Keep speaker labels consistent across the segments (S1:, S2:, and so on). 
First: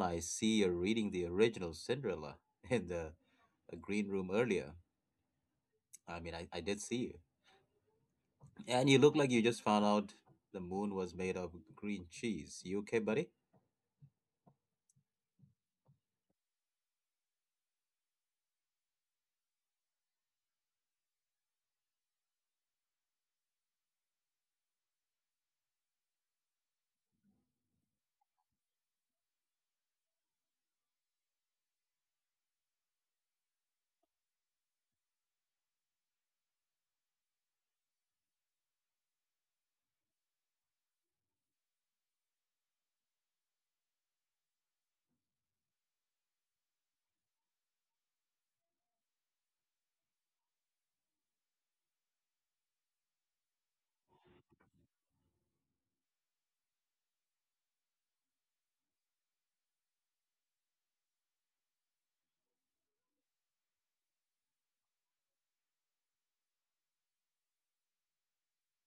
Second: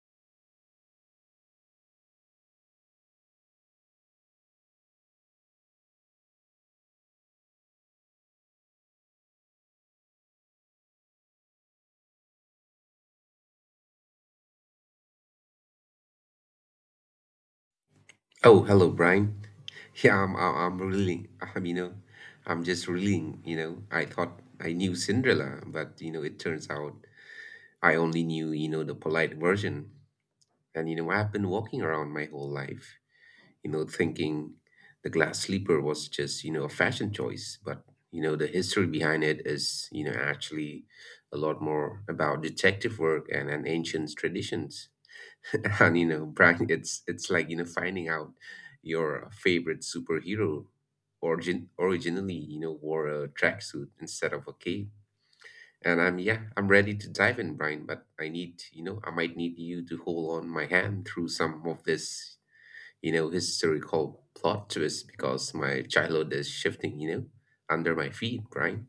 S1: I see you're reading the original Cinderella in the green room earlier. I did see you. And you look like you just found out the moon was made of green cheese. You okay, buddy?
S2: Oh, hello, Brian. Yeah, I'm really, I'm I'm just reeling, I thought I knew Cinderella, but, it turns out I only knew, the polite version. And, I've been walking around my whole life, thinking the glass slipper was just, a fashion choice. But the history behind it is, actually a lot more about detective work and ancient traditions. And, Brian, it's like finding out your favorite superhero originally wore a tracksuit instead of a cape. And I'm ready to dive in, Brian. But I need I might need you to hold on my hand through some of this historical plot twist because my childhood is shifting under my feet, Brian.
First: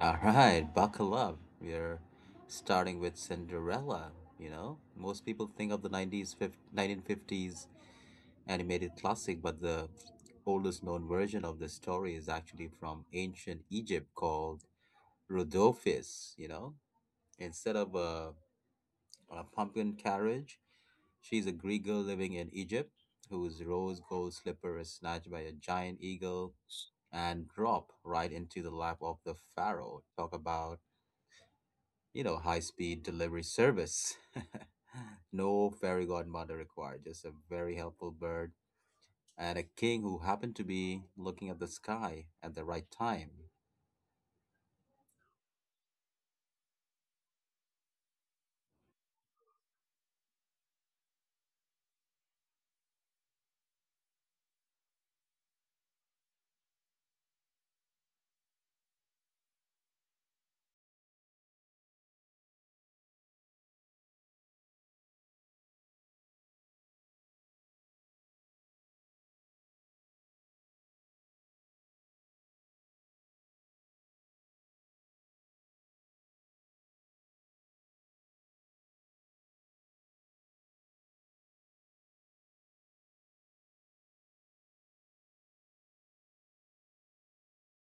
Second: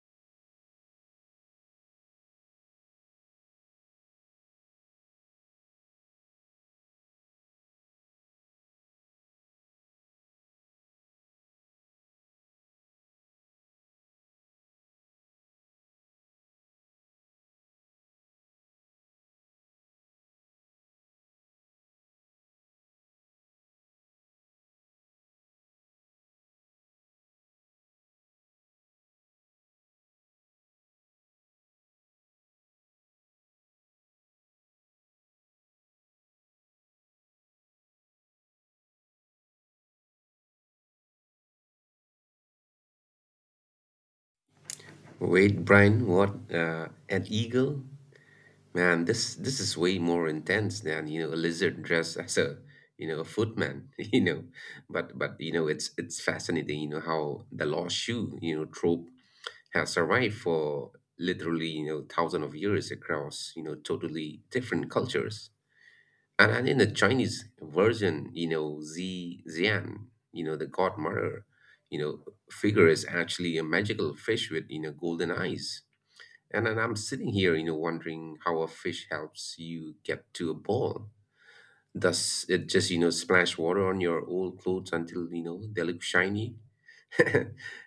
S1: All right, buckle up. We're starting with Cinderella. You know, most people think of the 1950s animated classic, but the oldest known version of the story is actually from ancient Egypt called Rhodopis. You know, instead of a pumpkin carriage, she's a Greek girl living in Egypt whose rose gold slipper is snatched by a giant eagle and drop right into the lap of the pharaoh. Talk about, you know, high speed delivery service. No fairy godmother required, just a very helpful bird and a king who happened to be looking at the sky at the right time.
S2: Wait, Brian, what? An eagle? Man, this is way more intense than, a lizard dressed as a footman, But it's fascinating, how the lost shoe, trope has survived for literally, thousands of years across, totally different cultures. And in the Chinese version, Zi Zian, the godmother, you know, figure is actually a magical fish with, golden eyes, and then I'm sitting here, wondering how a fish helps you get to a ball. Does it just, splash water on your old clothes until, they look shiny?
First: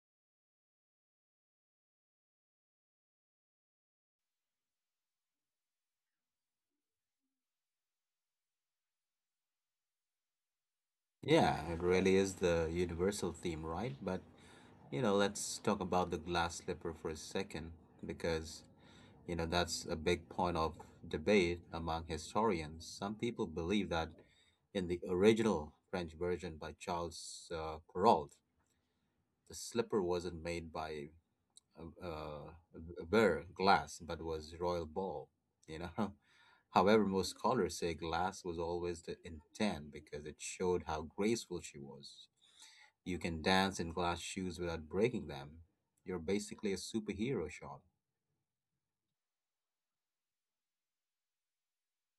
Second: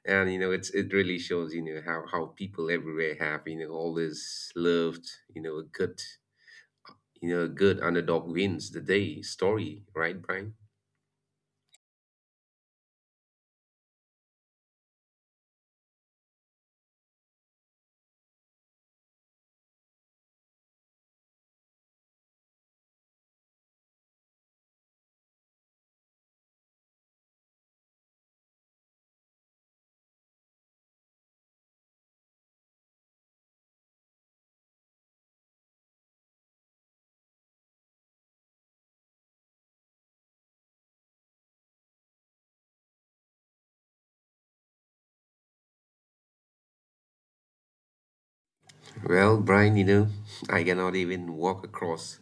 S2: And, it's it really shows, how people everywhere have, always loved, you know, a good, a good underdog wins the day story, right, Brian?
S1: Yeah, it really is the universal theme, right? But, you know, let's talk about the glass slipper for a second because, you know, that's a big point of debate among historians. Some people believe that in the original French version by Charles Perrault, the slipper wasn't made by uh, uh, bare glass, but was royal ball. You know, however, most scholars say glass was always the intent because it showed how graceful she was. You can dance in glass shoes without breaking them. You're basically a superhero, Sean.
S2: Well, Brian, I cannot even walk across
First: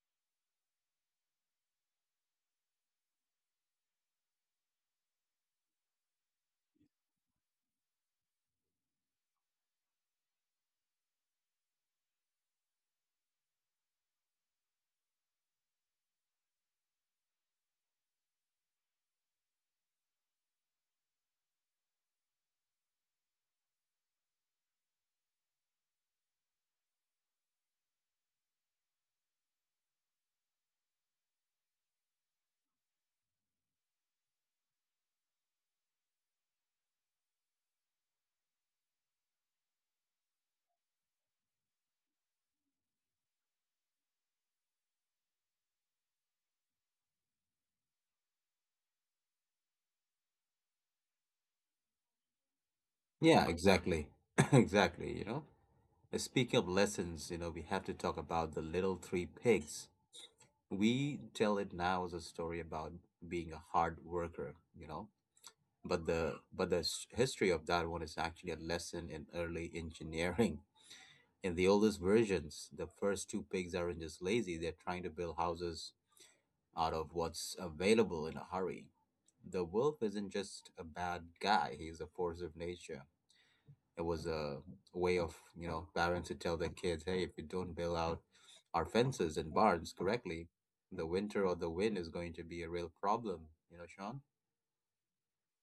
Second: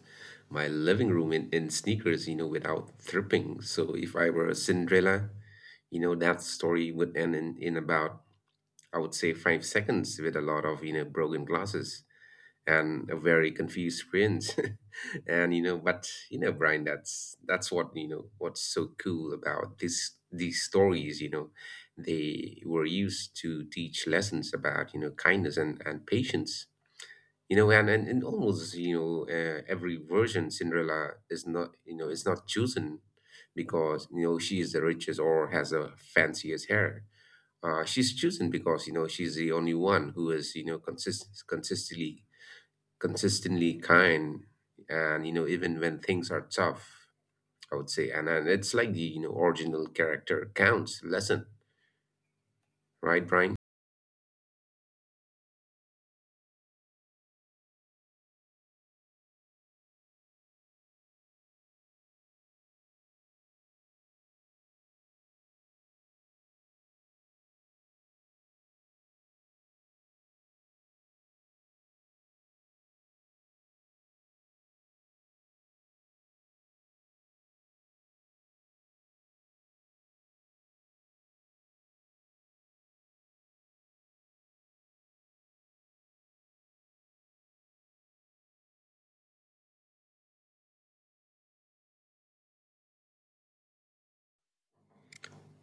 S2: my living room in sneakers, without tripping. So if I were a Cinderella, You know, that story would end in about, I would say, 5 seconds with a lot of, broken glasses and a very confused prince. But, Brian, that's what what's so cool about this these stories, They were used to teach lessons about, kindness and patience. And almost, every version Cinderella is not, you know, is not chosen because she is the richest or has the fanciest hair. She's chosen because she's the only one who is consistently kind, and even when things are tough, I would say. And it's like the original character counts lesson, right,
S1: Yeah,
S2: Brian?
S1: exactly. Exactly, you know. Speaking of lessons, you know, we have to talk about the little three pigs. We tell it now as a story about being a hard worker, you know. But the history of that one is actually a lesson in early engineering. In the oldest versions, the first two pigs aren't just lazy, they're trying to build houses out of what's available in a hurry. The wolf isn't just a bad guy, he's a force of nature. It was a way of, you know, parents to tell their kids, hey, if you don't build out our fences and barns correctly, the winter or the wind is going to be a real problem, you know, Sean?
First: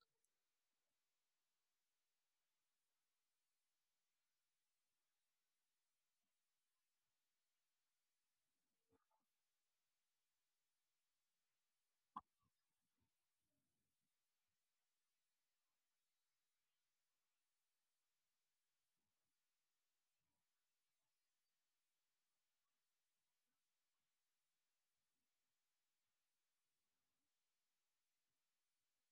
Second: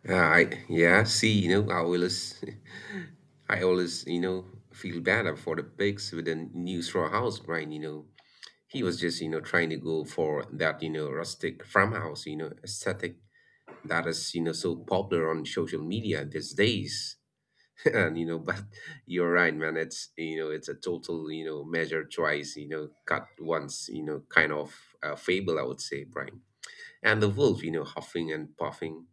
S2: I see, I always I always feel bad for the pigs with the new straw house, Brian. He was just trying to go for that rustic farmhouse aesthetic that is so popular on social media these days. and you know but you're right, man. It's it's a total measure twice cut once, kind of fable, I would say, Brian. And the wolf huffing and puffing,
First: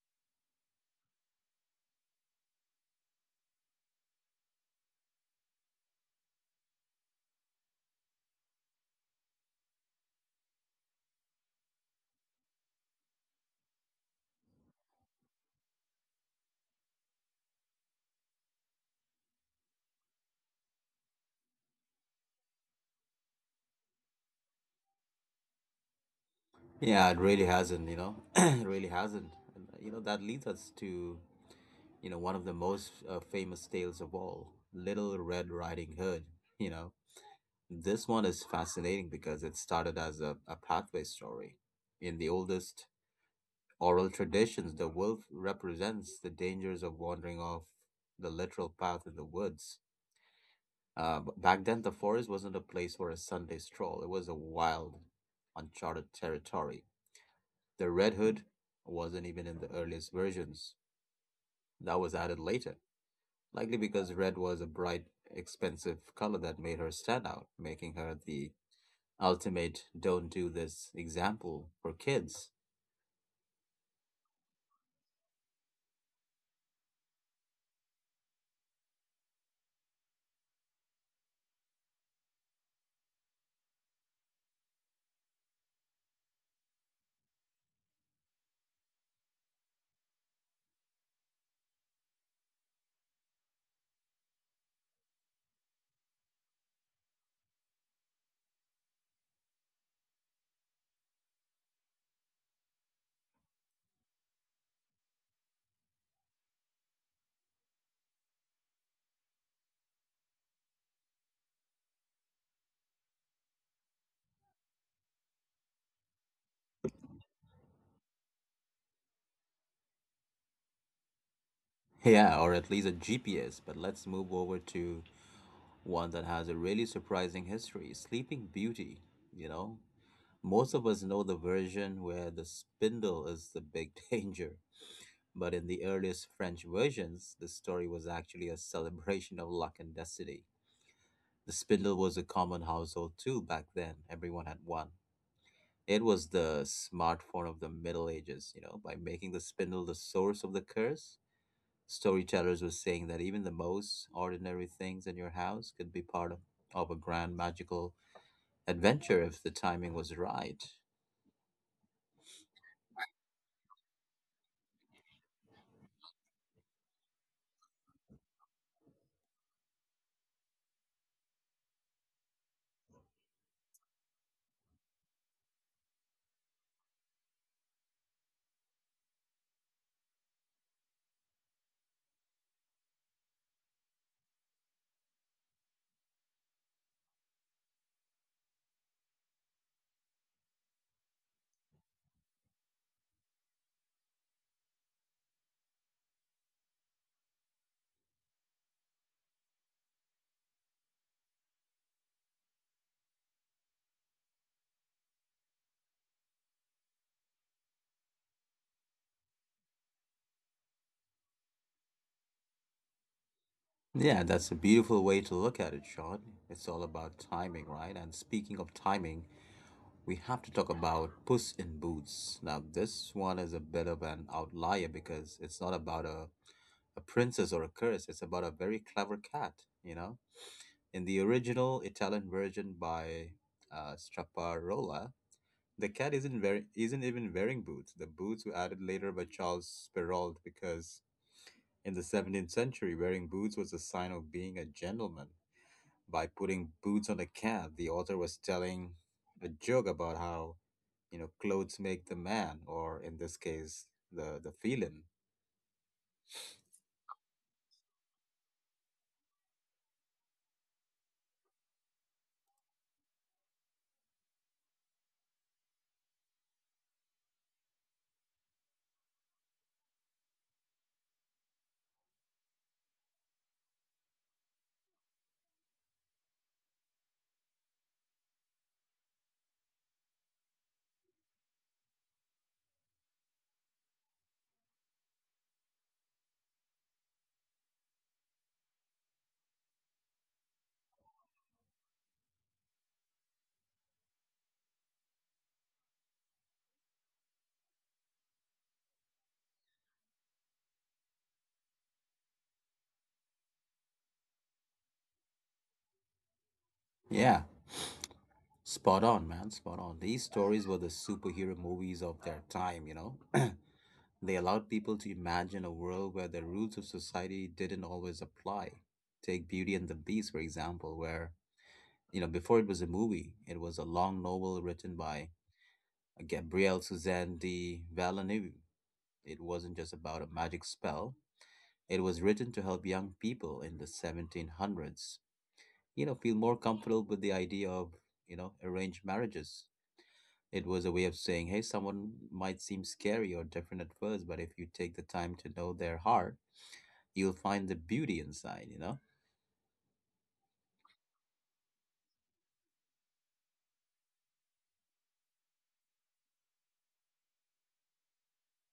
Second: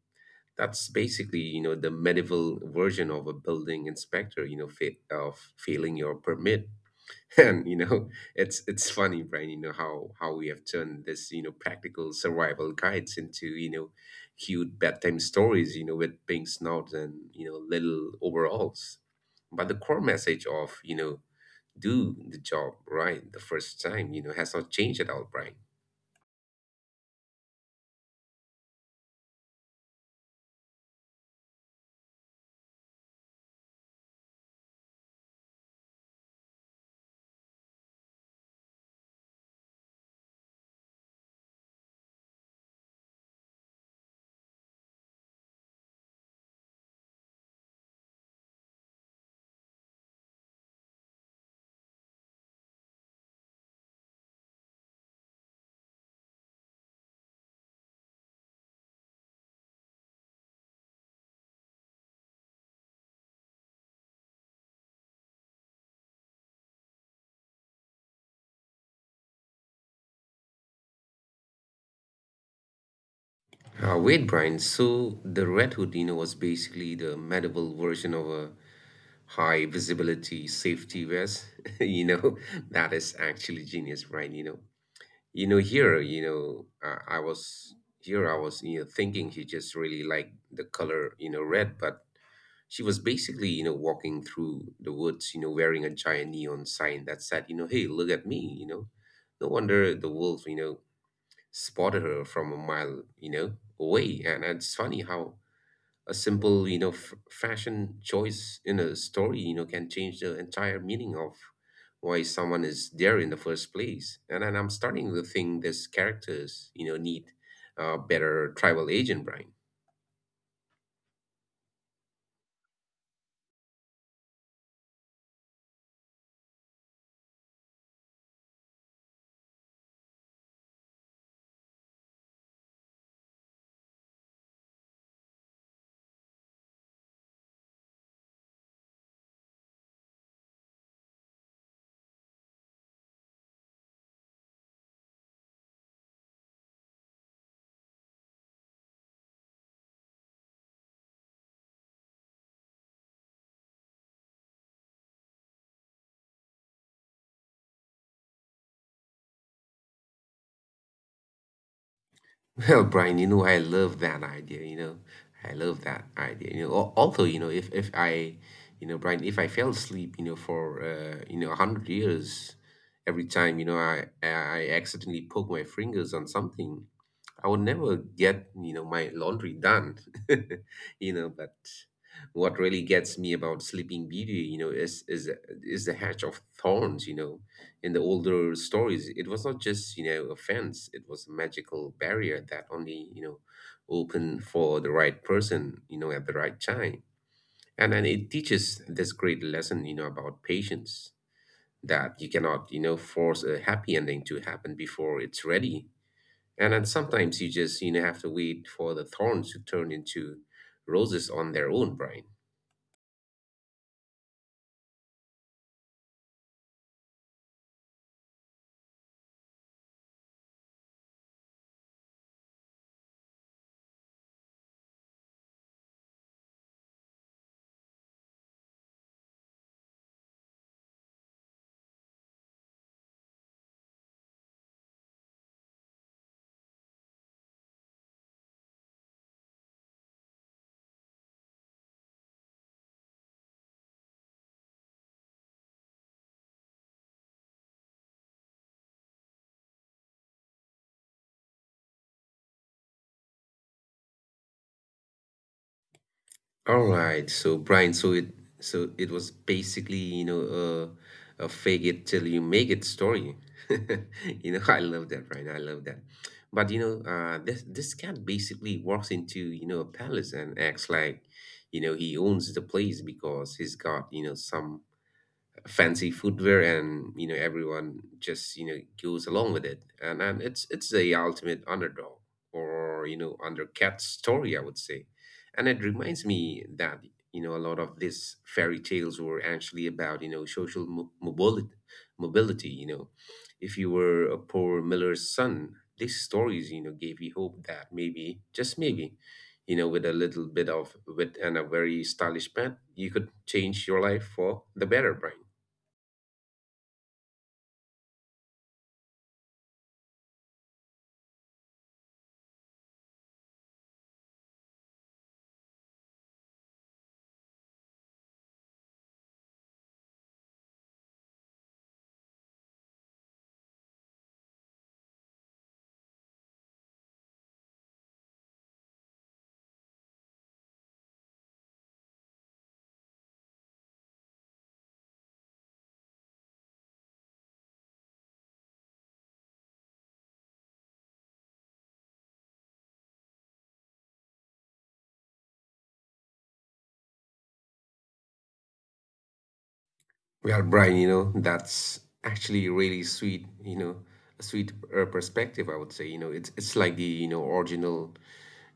S2: that's basically the medieval version of a building inspector fa- of failing your permit. and you know It's funny, Brian, how we have turned this you know practical survival guides into cute bedtime stories with pink snouts and little overalls. But the core message of do the job right the first time has not changed at all, Brian.
S1: Yeah, it really hasn't, you know, it really hasn't. And, you know, that leads us to, you know, one of the most famous tales of all, Little Red Riding Hood, you know. This one is fascinating because it started as a pathway story. In the oldest oral traditions, the wolf represents the dangers of wandering off the literal path in the woods. B- back then, the forest wasn't a place for a Sunday stroll. It was a wild, uncharted territory. The Red Hood wasn't even in the earliest versions. That was added later, likely because red was a bright, expensive color that made her stand out, making her the ultimate don't do this example for kids.
S2: Wait, Brian, so the red hood was basically the medieval version of a high visibility safety vest. you know that is actually genius, Brian. You know you know here you know I was here I was, thinking she just really liked the color red, but she was basically walking through the woods wearing a giant neon sign that said, hey, look at me. No wonder the wolf spotted her from a mile away. And it's funny how a simple fashion choice in a story can change the entire meaning of why someone is there in the first place. And then I'm starting to think these characters need a better tribal agent, Brian.
S1: Yeah, or at least a GPS. But let's move over to one that has a really surprising history, Sleeping Beauty, you know? Most of us know the version where the spindle is the big danger, but in the earliest French versions, the story was actually a celebration of luck and destiny. The spindle was a common household tool back then, everyone had one. It was the smartphone of the Middle Ages, you know, by making the spindle the source of the curse. Storytellers were saying that even the most ordinary things in your house could be part of a grand magical adventure if the timing was right.
S2: Well, Brian, I love that idea. Although if I, Brian, if I fell asleep for 100 years every time I accidentally poke my fingers on something, I would never get, my laundry done. You know, but what really gets me about Sleeping Beauty, is the hedge of thorns, In the older stories, it was not just, a fence. It was a magical barrier that only, opened for the right person, at the right time. And then it teaches this great lesson, about patience, that you cannot, force a happy ending to happen before it's ready, and then sometimes you just, have to wait for the thorns to turn into roses on their own, Brian.
S1: Yeah, that's a beautiful way to look at it, Sean. It's all about timing, right? And speaking of timing, we have to talk about Puss in Boots. Now, this one is a bit of an outlier because it's not about a princess or a curse, it's about a very clever cat, you know? In the original Italian version by Straparola, the cat isn't even wearing boots. The boots were added later by Charles Perrault because in the 17th century, wearing boots was a sign of being a gentleman. By putting boots on a cat, the author was telling a joke about how, you know, clothes make the man, or in this case, the feeling.
S2: All right, so Brian, so it was basically, a fake it till you make it story. You know, I love that, Brian. I love that. But this this cat basically walks into, a palace and acts like, he owns the place because he's got, some fancy footwear, and everyone just goes along with it. And it's the ultimate underdog, or undercat story, I would say. And it reminds me that a lot of these fairy tales were actually about social mobility, if you were a poor miller's son, these stories gave you hope that maybe, just maybe, with a little bit of wit and a very stylish pen, you could change your life for the better, Brian.
S1: Yeah, spot on, man, spot on. These stories were the superhero movies of their time, you know? They allowed people to imagine a world where the rules of society didn't always apply. Take Beauty and the Beast, for example, where, you know, before it was a movie, it was a long novel written by Gabrielle Suzanne de Villeneuve. It wasn't just about a magic spell, it was written to help young people in the 1700s, you know, feel more comfortable with the idea of, you know, arranged marriages. It was a way of saying, hey, someone might seem scary or different at first, but if you take the time to know their heart, you'll find the beauty inside, you know?
S2: Well, Brian, that's actually really sweet, a sweet perspective, I would say. You know, it's like the, original,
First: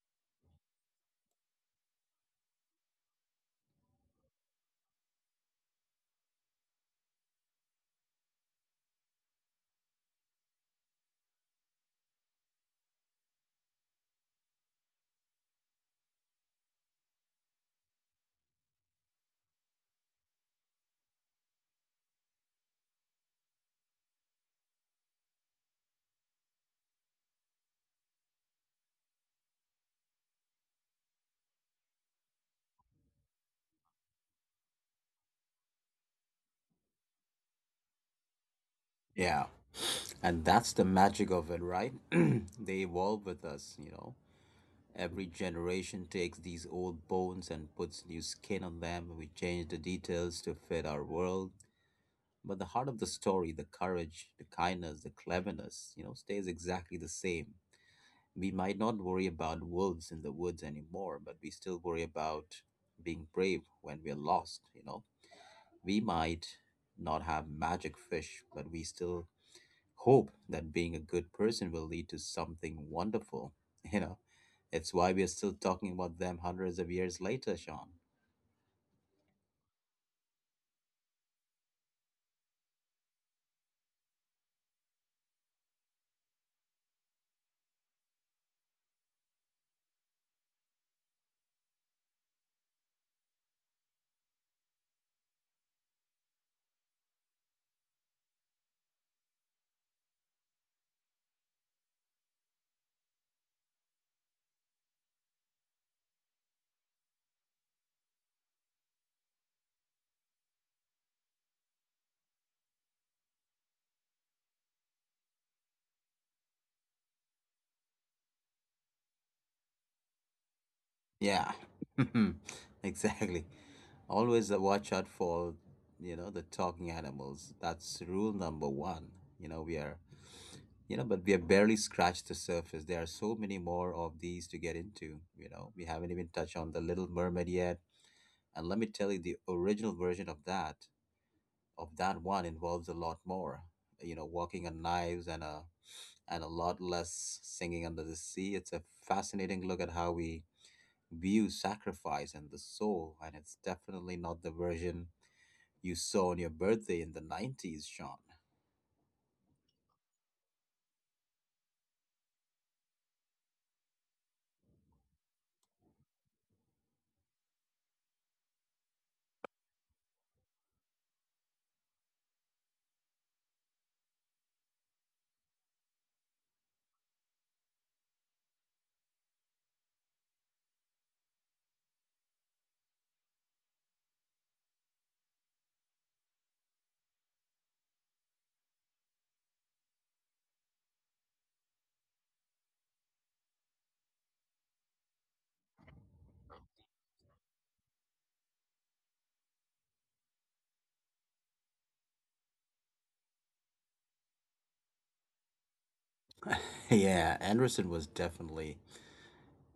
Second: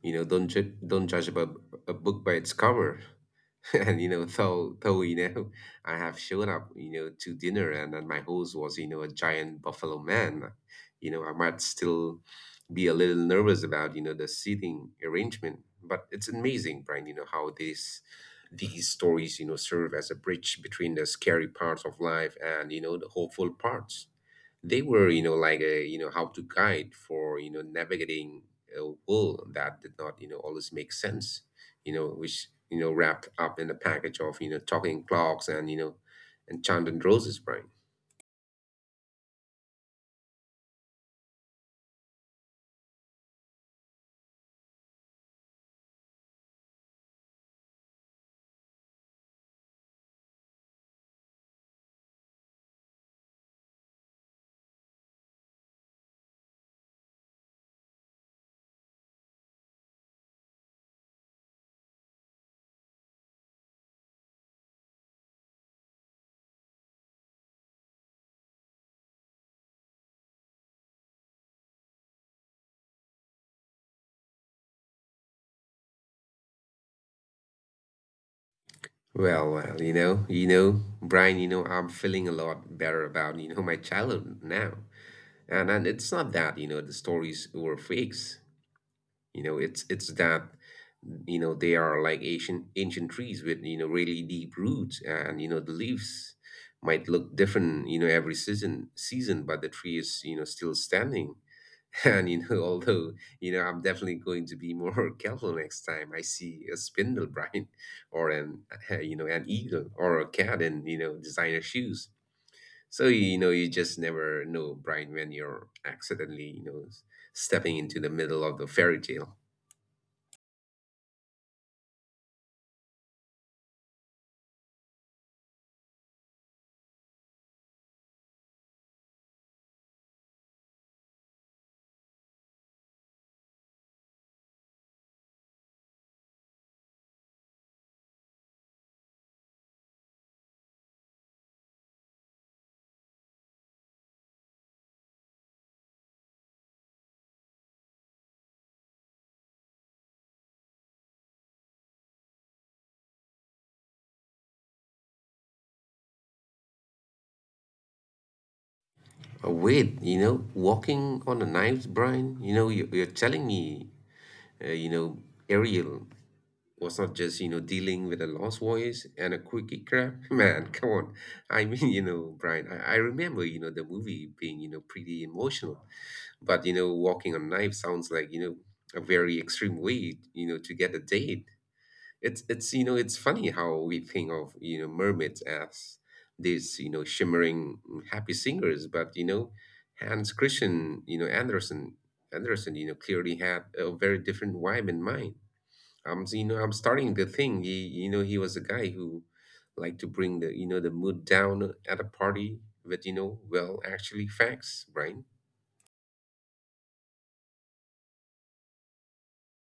S2: don't judge a book by its cover. and you know though you know I have shown up, to dinner, and then my host was, a giant buffalo man. I might still be a little nervous about, the seating arrangement. But it's amazing, Brian, how these stories serve as a bridge between the scary parts of life and the hopeful parts. They were like a how to guide for navigating a world that did not always make sense, which wrapped up in a package of talking clocks and enchanted roses, Brian.
S1: Yeah. And that's the magic of it, right? They evolve with us, you know. Every generation takes these old bones and puts new skin on them. We change the details to fit our world. But the heart of the story, the courage, the kindness, the cleverness, you know, stays exactly the same. We might not worry about wolves in the woods anymore, but we still worry about being brave when we're lost, you know. We might not have magic fish, but we still hope that being a good person will lead to something wonderful. You know, it's why we are still talking about them hundreds of years later, Sean.
S2: Well, Brian, I'm feeling a lot better about my childhood now. And it's not that the stories were fakes. You know, it's that they are like ancient ancient trees with really deep roots, and the leaves might look different every season, but the tree is still standing. And you know, although I'm definitely going to be more careful next time I see a spindlebrine or an an eagle or a cat in designer shoes. So you know, you just never know, Brian, when you're accidentally stepping into the middle of the fairy tale.
S1: Yeah, exactly. Always watch out for, you know, the talking animals. That's rule number one. You know, we are, you know, but we have barely scratched the surface. There are so many more of these to get into. You know, we haven't even touched on The Little Mermaid yet. And let me tell you, the original version of that one involves a lot more. You know, walking on knives and a lot less singing under the sea. It's a fascinating look at how we view sacrifice and the soul, and it's definitely not the version you saw on your birthday in the 90s, Sean.
S2: Oh, wait, walking on the knives, Brian, you're telling me, uh, you know, Ariel was not just, dealing with a lost voice and a quickie crap. Man, come on. I mean, Brian, I remember, the movie being, pretty emotional, but, walking on knives sounds like, a very extreme way, to get a date. It's it's funny how we think of mermaids as these shimmering happy singers, but Hans Christian Andersen clearly had a very different vibe in mind. I'm you know I'm starting to think he you know he was a guy who liked to bring the you know the mood down at a party with well actually facts, right?
S1: Yeah, Anderson was definitely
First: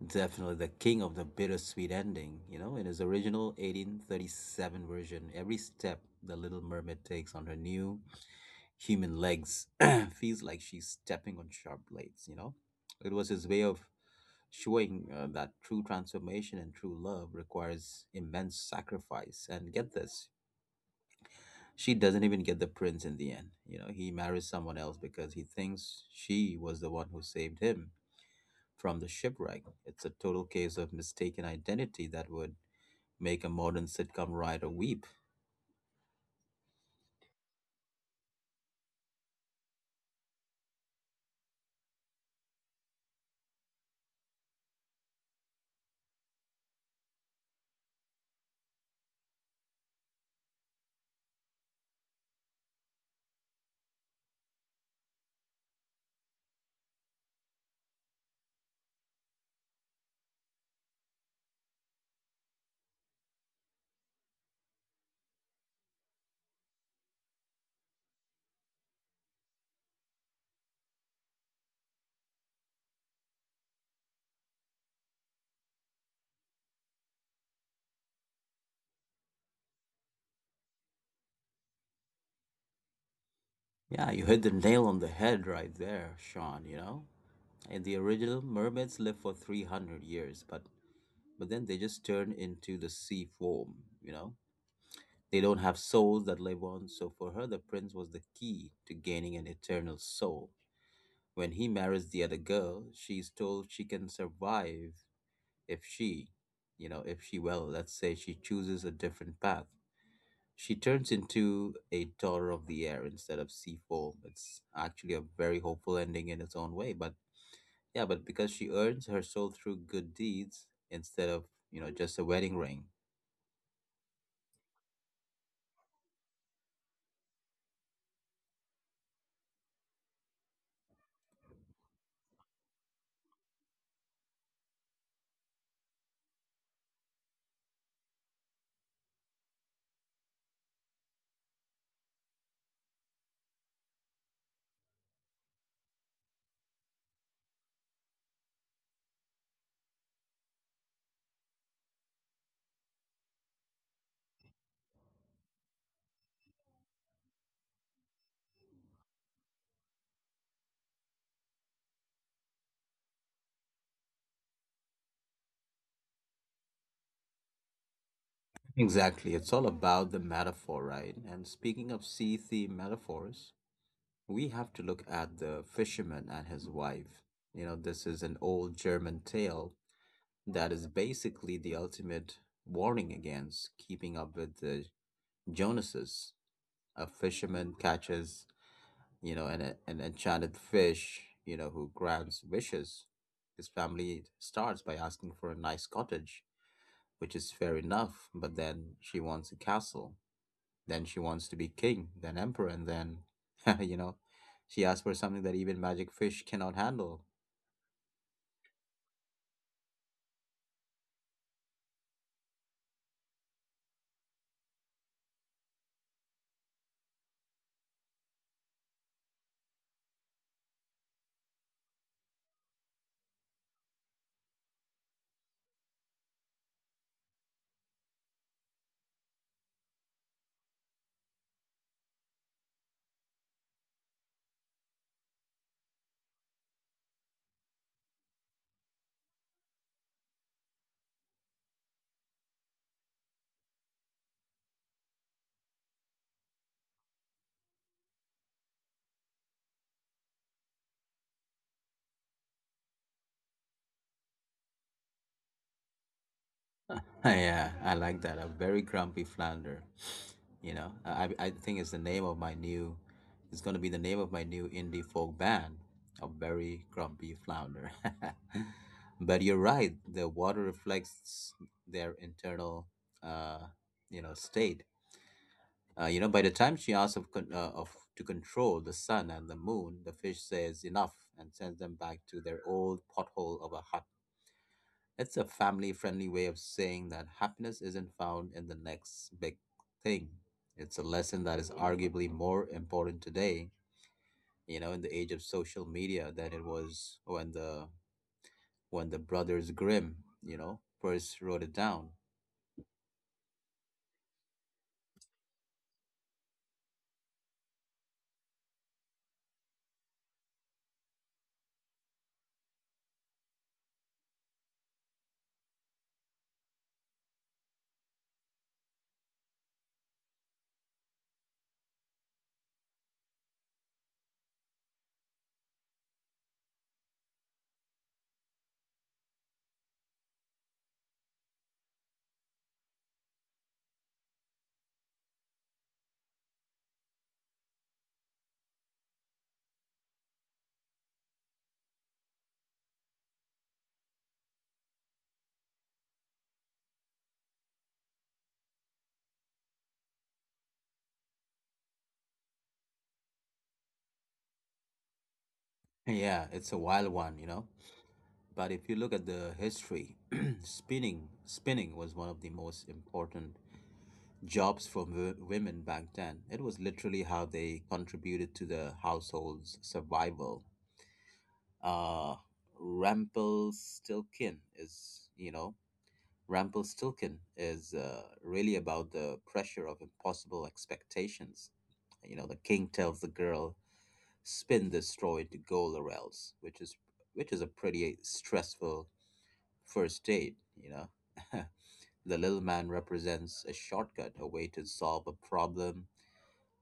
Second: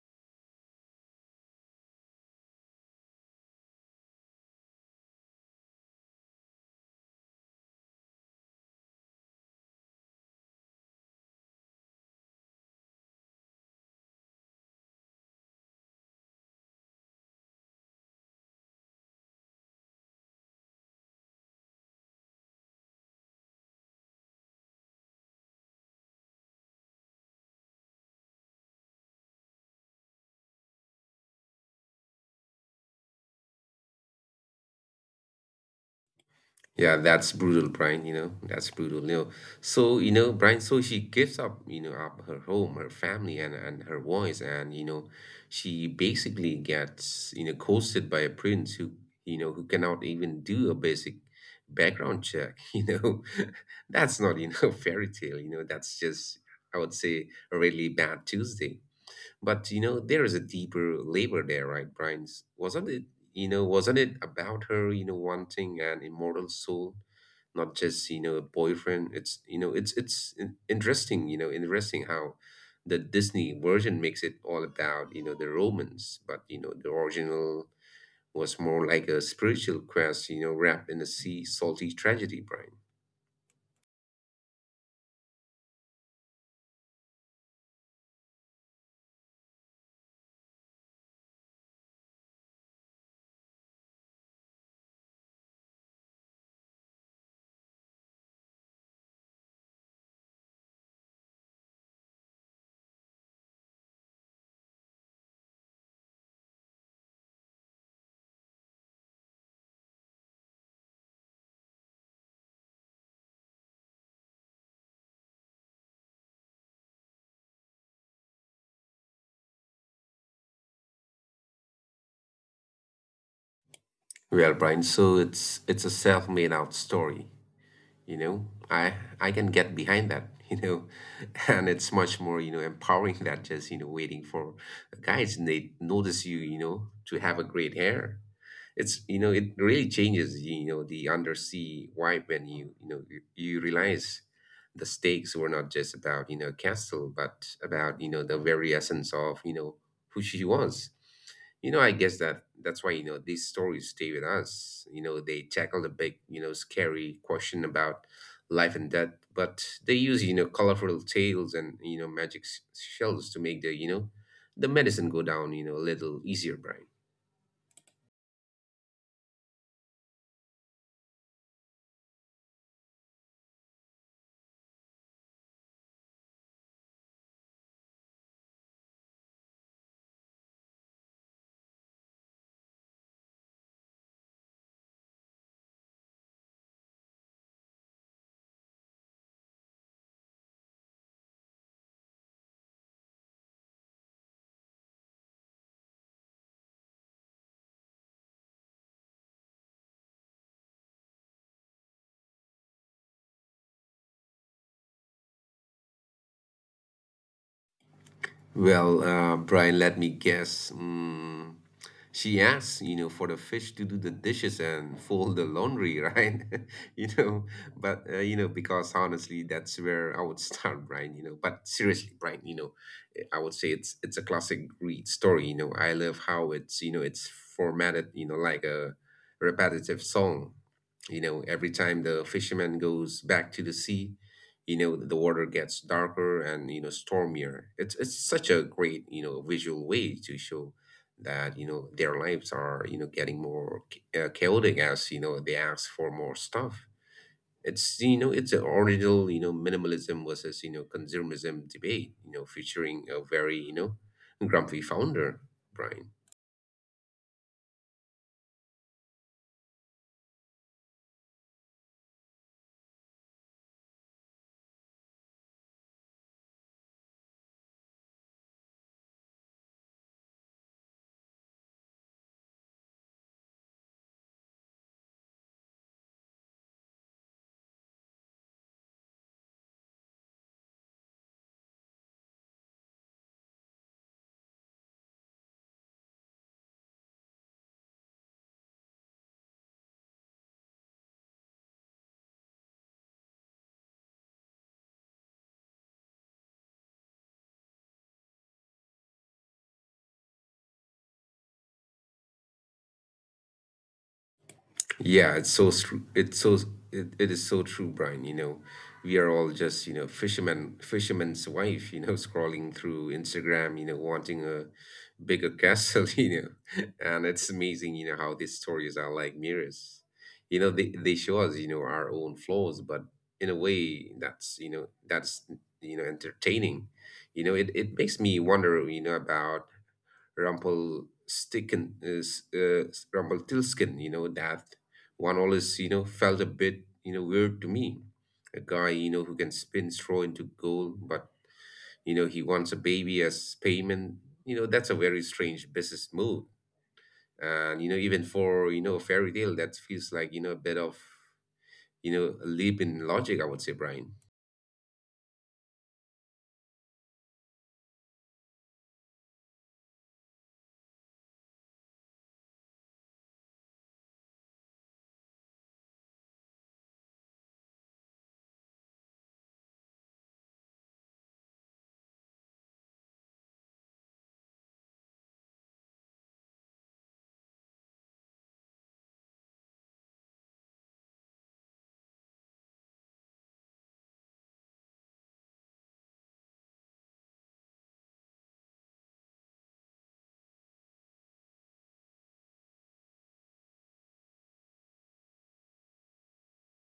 S1: Definitely the king of the bittersweet ending. You know, in his original 1837 version, every step the little mermaid takes on her new human legs feels like she's stepping on sharp blades, you know? It was his way of showing that true transformation and true love requires immense sacrifice. And get this, she doesn't even get the prince in the end. You know, he marries someone else because he thinks she was the one who saved him from the shipwreck. It's a total case of mistaken identity that would make a modern sitcom writer weep.
S2: Yeah, that's brutal, Brian. That's brutal. So, Brian. So she gives up her home, her family, and her voice, and she basically gets coasted by a prince who you know who cannot even do a basic background check. That's not fairy tale. That's just I would say a really bad Tuesday. But there is a deeper labor there, right, Brian's? Wasn't it about her, wanting an immortal soul, not just, a boyfriend? It's interesting how the Disney version makes it all about, the romance, but the original was more like a spiritual quest, wrapped in a sea salty tragedy, Brian.
S1: Yeah, you hit the nail on the head right there, Sean, you know? In the original, mermaids live for 300 years, but then they just turn into the sea foam, you know? They don't have souls that live on, so for her, the prince was the key to gaining an eternal soul. When he marries the other girl, she's told she can survive if she, if she, well, let's say she chooses a different path. She turns into a daughter of the air instead of sea foam. It's actually a very hopeful ending in its own way, but yeah, but because she earns her soul through good deeds instead of, you know, just a wedding ring.
S2: Well, Brian, so it's a self-made out story. you know i I can get behind that. And it's much more empowering than just waiting for guys and they notice you you know to have a great hair. It's it really changes the undersea vibe when you realize the stakes were not just about castle but about the very essence of who she was. I guess that's why, these stories stay with us. They tackle the big, scary question about life and death, but they use, colorful tales and, magic shells to make the medicine go down, a little easier, Brian.
S1: Exactly. It's all about the metaphor, right? And speaking of sea theme metaphors, we have to look at the fisherman and his wife. You know, this is an old German tale that is basically the ultimate warning against keeping up with the Jonases. A fisherman catches, you know, an enchanted fish, you know, who grants wishes. His family starts by asking for a nice cottage, which is fair enough, but then she wants a castle. Then she wants to be king, then emperor, and then, you know, she asks for something that even magic fish cannot handle.
S2: Well, Brian, let me guess. She asks, for the fish to do the dishes and fold the laundry, right? you know, but, because honestly, that's where I would start, Brian. But seriously, Brian, I would say it's a classic greed story. I love how it's formatted, like a repetitive song. Every time the fisherman goes back to the sea, the water gets darker and stormier. It's such a great visual way to show that their lives are getting more chaotic as they ask for more stuff. It's an original minimalism versus consumerism debate featuring a very grumpy founder, Brian.
S1: Yeah, I like that. A very grumpy flounder. You know, I think it's the name of my new. It's gonna be the name of my new indie folk band, a very grumpy flounder. But you're right. The water reflects their internal, uh, you know, state. You know, by the time she asks of, con- of to control the sun and the moon, the fish says enough and sends them back to their old pothole of a hut. It's a family friendly way of saying that happiness isn't found in the next big thing. It's a lesson that is arguably more important today, you know, in the age of social media than it was when the brothers Grimm, you know, first wrote it down.
S2: Yeah, it's so true. It is so true, Brian. We are all just fisherman, fisherman's wife. Scrolling through Instagram. Wanting a bigger castle. And it's amazing. How these stories are like mirrors. They show us our own flaws, but in a way that's entertaining. It makes me wonder. About Rumpelstiltskin. Is uh, Rumpelstiltskin. You know that one always felt a bit weird to me. A guy who can spin straw into gold, but he wants a baby as payment. That's a very strange business move, and even for a fairy tale, that feels like a bit of a leap in logic. I would say, Brian.
S1: Yeah, it's a wild one, you know. But if you look at the history, spinning was one of the most important jobs for women back then. It was literally how they contributed to the household's survival. uh Rumpelstiltskin is Rumpelstiltskin is really about the pressure of impossible expectations. You know, the king tells the girl, "Spin this straw into gold or else," which is a pretty stressful first date. You know, the little man represents a shortcut, a way to solve a problem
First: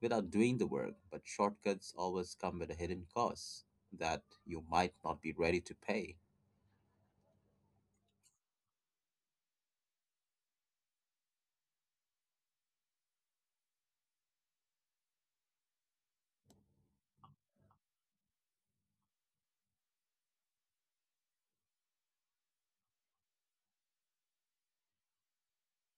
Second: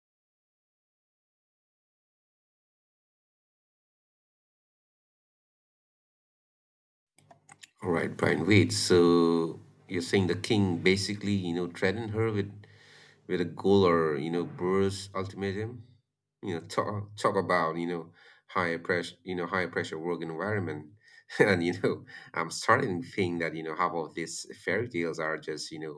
S1: without doing the work. But shortcuts always come with a hidden cost that you might not be ready to pay.
S2: All right, Brian. Wait. So you're saying the king basically threatened her with a goal or Brewers ultimatum. Talk about higher pressure, higher pressure work environment, and I'm starting to think that half of these fairy tales are just you know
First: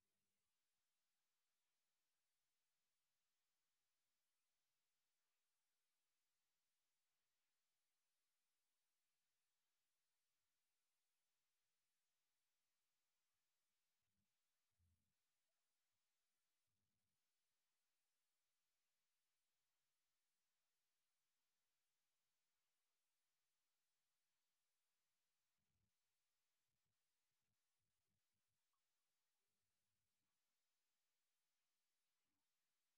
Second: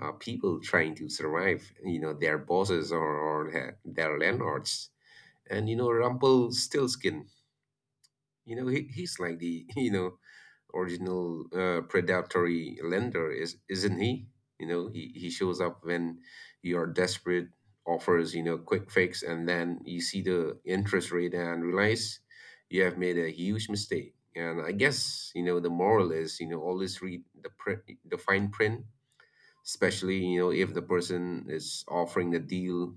S2: uh, people trying to survive, their bosses or their landlords, and Rumpelstiltskin, he's like the, original predatory lender, isn't he? He shows up when you're desperate, offers, quick fix, and then you see the interest rate and realize you have made a huge mistake. And I guess, the moral is, always read the fine print, especially, if the person is offering the deal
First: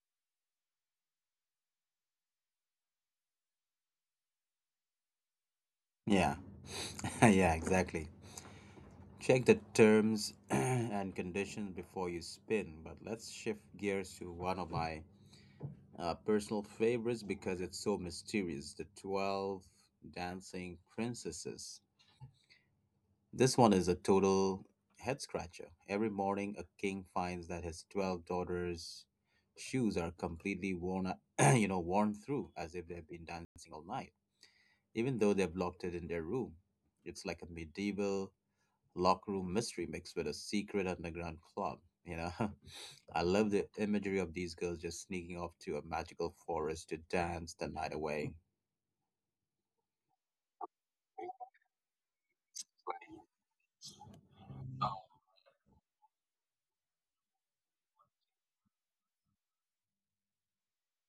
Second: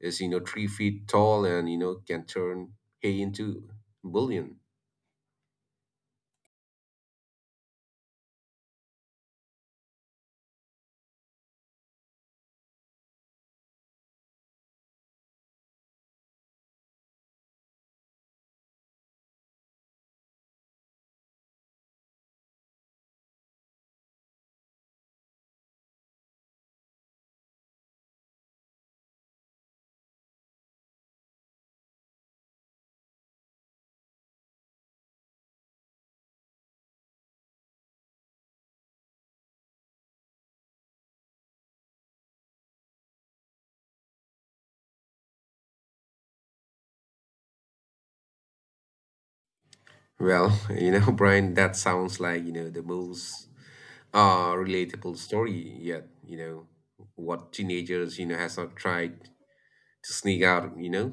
S2: is, 3 feet tall and, can turn hay into bullion.
S1: Yeah, yeah, exactly. Check the terms and conditions before you spin. But let's shift gears to one of my personal favorites because it's so mysterious, the 12 Dancing Princesses. This one is a total head scratcher. Every morning, a king finds that his 12 daughters' shoes are completely worn out. You know, worn through as if they've been dancing all night, even though they've locked it in their room. It's like a medieval locker room mystery mixed with a secret underground club. You know, I love the imagery of these girls just sneaking off to a magical forest to dance the night away.
S2: Well, Brian, that sounds like, the most relatable story yet. What teenagers, has not tried to sneak out, you know,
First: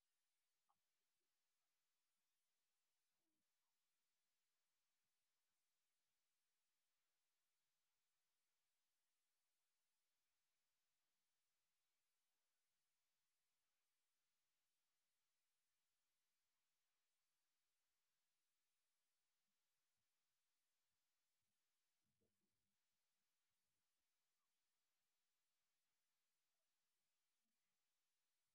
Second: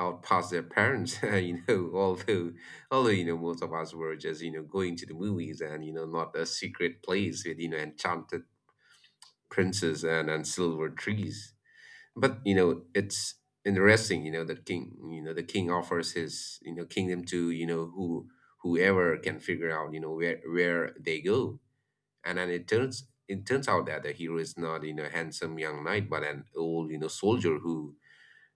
S2: out past their parents, although most of us were just, going to the movies and, not a secret place with, enchanted princes and silver trees. But it's interesting. That king you know the king offers his kingdom to whoever can figure out where they go. And then it turns out that the hero is not handsome young knight but an old soldier who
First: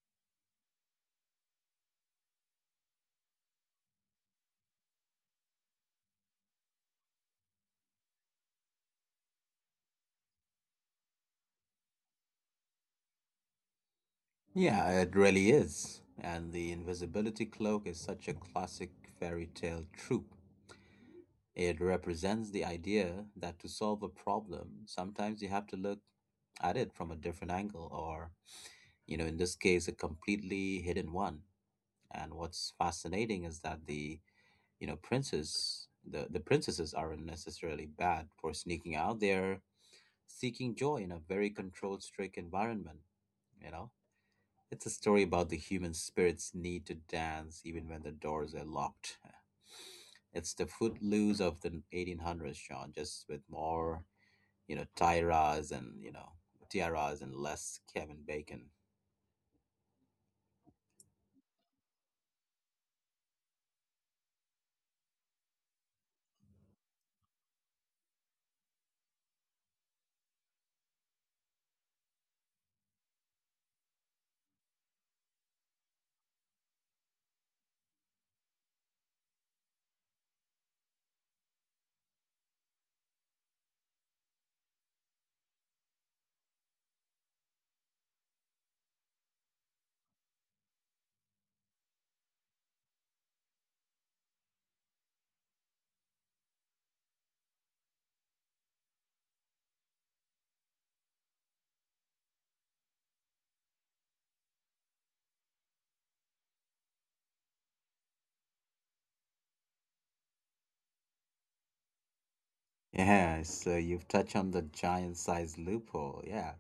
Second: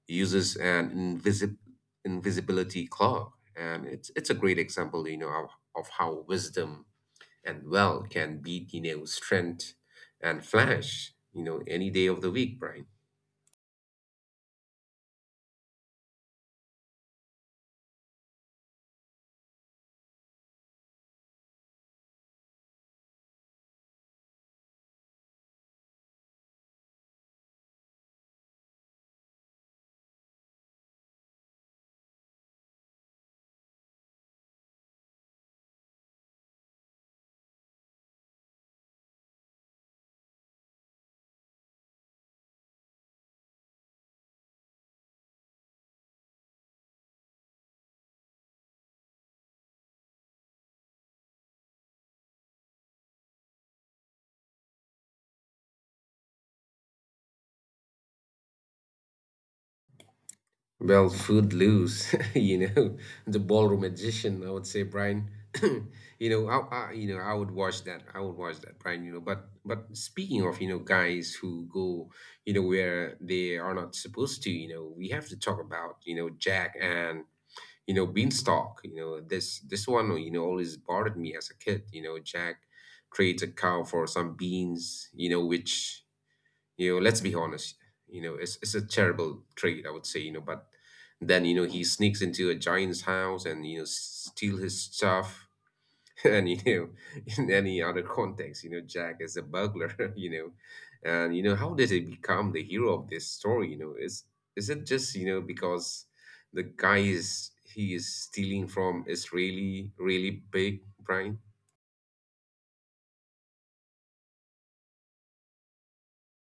S2: uses an invisible invisibility cloak. And it's a great example of how wisdom and wealth can beat strength and flash any day of the week, Brian.
S1: Yeah, it really is. And the invisibility cloak is such a classic fairy tale trope. It represents the idea that to solve a problem, sometimes you have to look at it from a different angle, or, you know, in this case, a completely hidden one. And what's fascinating is that the you know, princes, the princesses aren't necessarily bad for sneaking out. They're seeking joy in a very controlled, strict environment, you know? It's a story about the human spirit's need to dance even when the doors are locked. It's the footloose of the 1800s, Sean, just with more, you know, tiaras and, you know, tiaras and less Kevin Bacon.
S2: Well, food loose, the ballroom magician, I would say, Brian. I would watch that. I would watch that, Brian. But speaking of, guys who go, where they are not supposed to, we have to talk about, Jack and, Beanstalk. This one, always bothered me as a kid. Jack trades a cow for some beans, which let's be honest. It's a terrible trait, I would say. But then he sneaks into a giant's house and steal his stuff. And in any other context, Jack is a burglar. And how did he become the hero of this story? Is it just because the guy is he is stealing from is really really big, Brian?
S1: Yeah, so you've touched on the giant size loophole. Yeah.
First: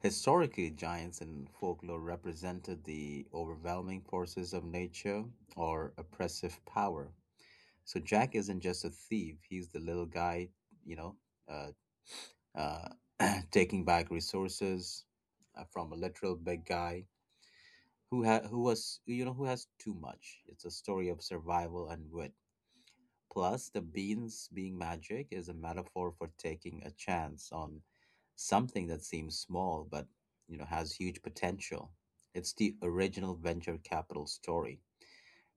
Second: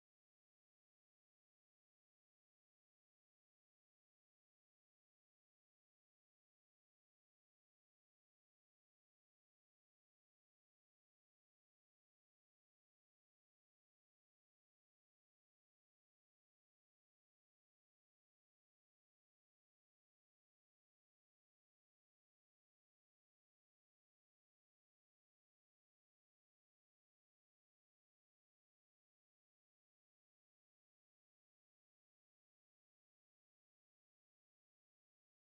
S1: Historically, giants in folklore represented the overwhelming forces of nature or oppressive power. So Jack isn't just a thief, he's the little guy, you know, uh, uh, taking back resources from a literal big guy who was who has too much. It's a story of survival and wit. Plus, the beans being magic is a metaphor for taking a chance on something that seems small but, you know, has huge potential. It's the original venture capital story.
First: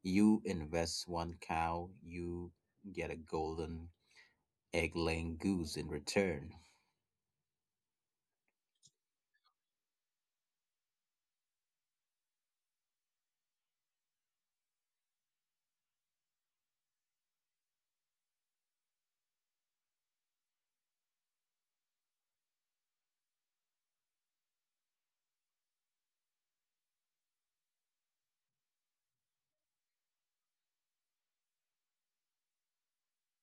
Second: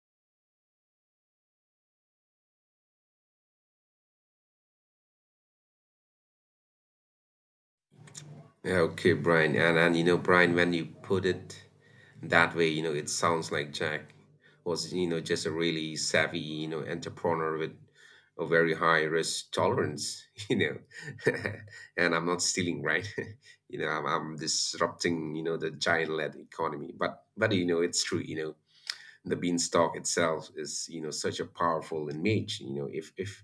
S1: You invest one cow, you get a golden egg-laying goose in return.
S2: Yeah, okay, Brian, and Brian, when you put it that way it sounds like Jack was just a really savvy entrepreneur with a very high risk tolerance. you know and I'm not stealing, right? I'm disrupting the giant led economy, but it's true. The beanstalk itself is such a powerful image. You know if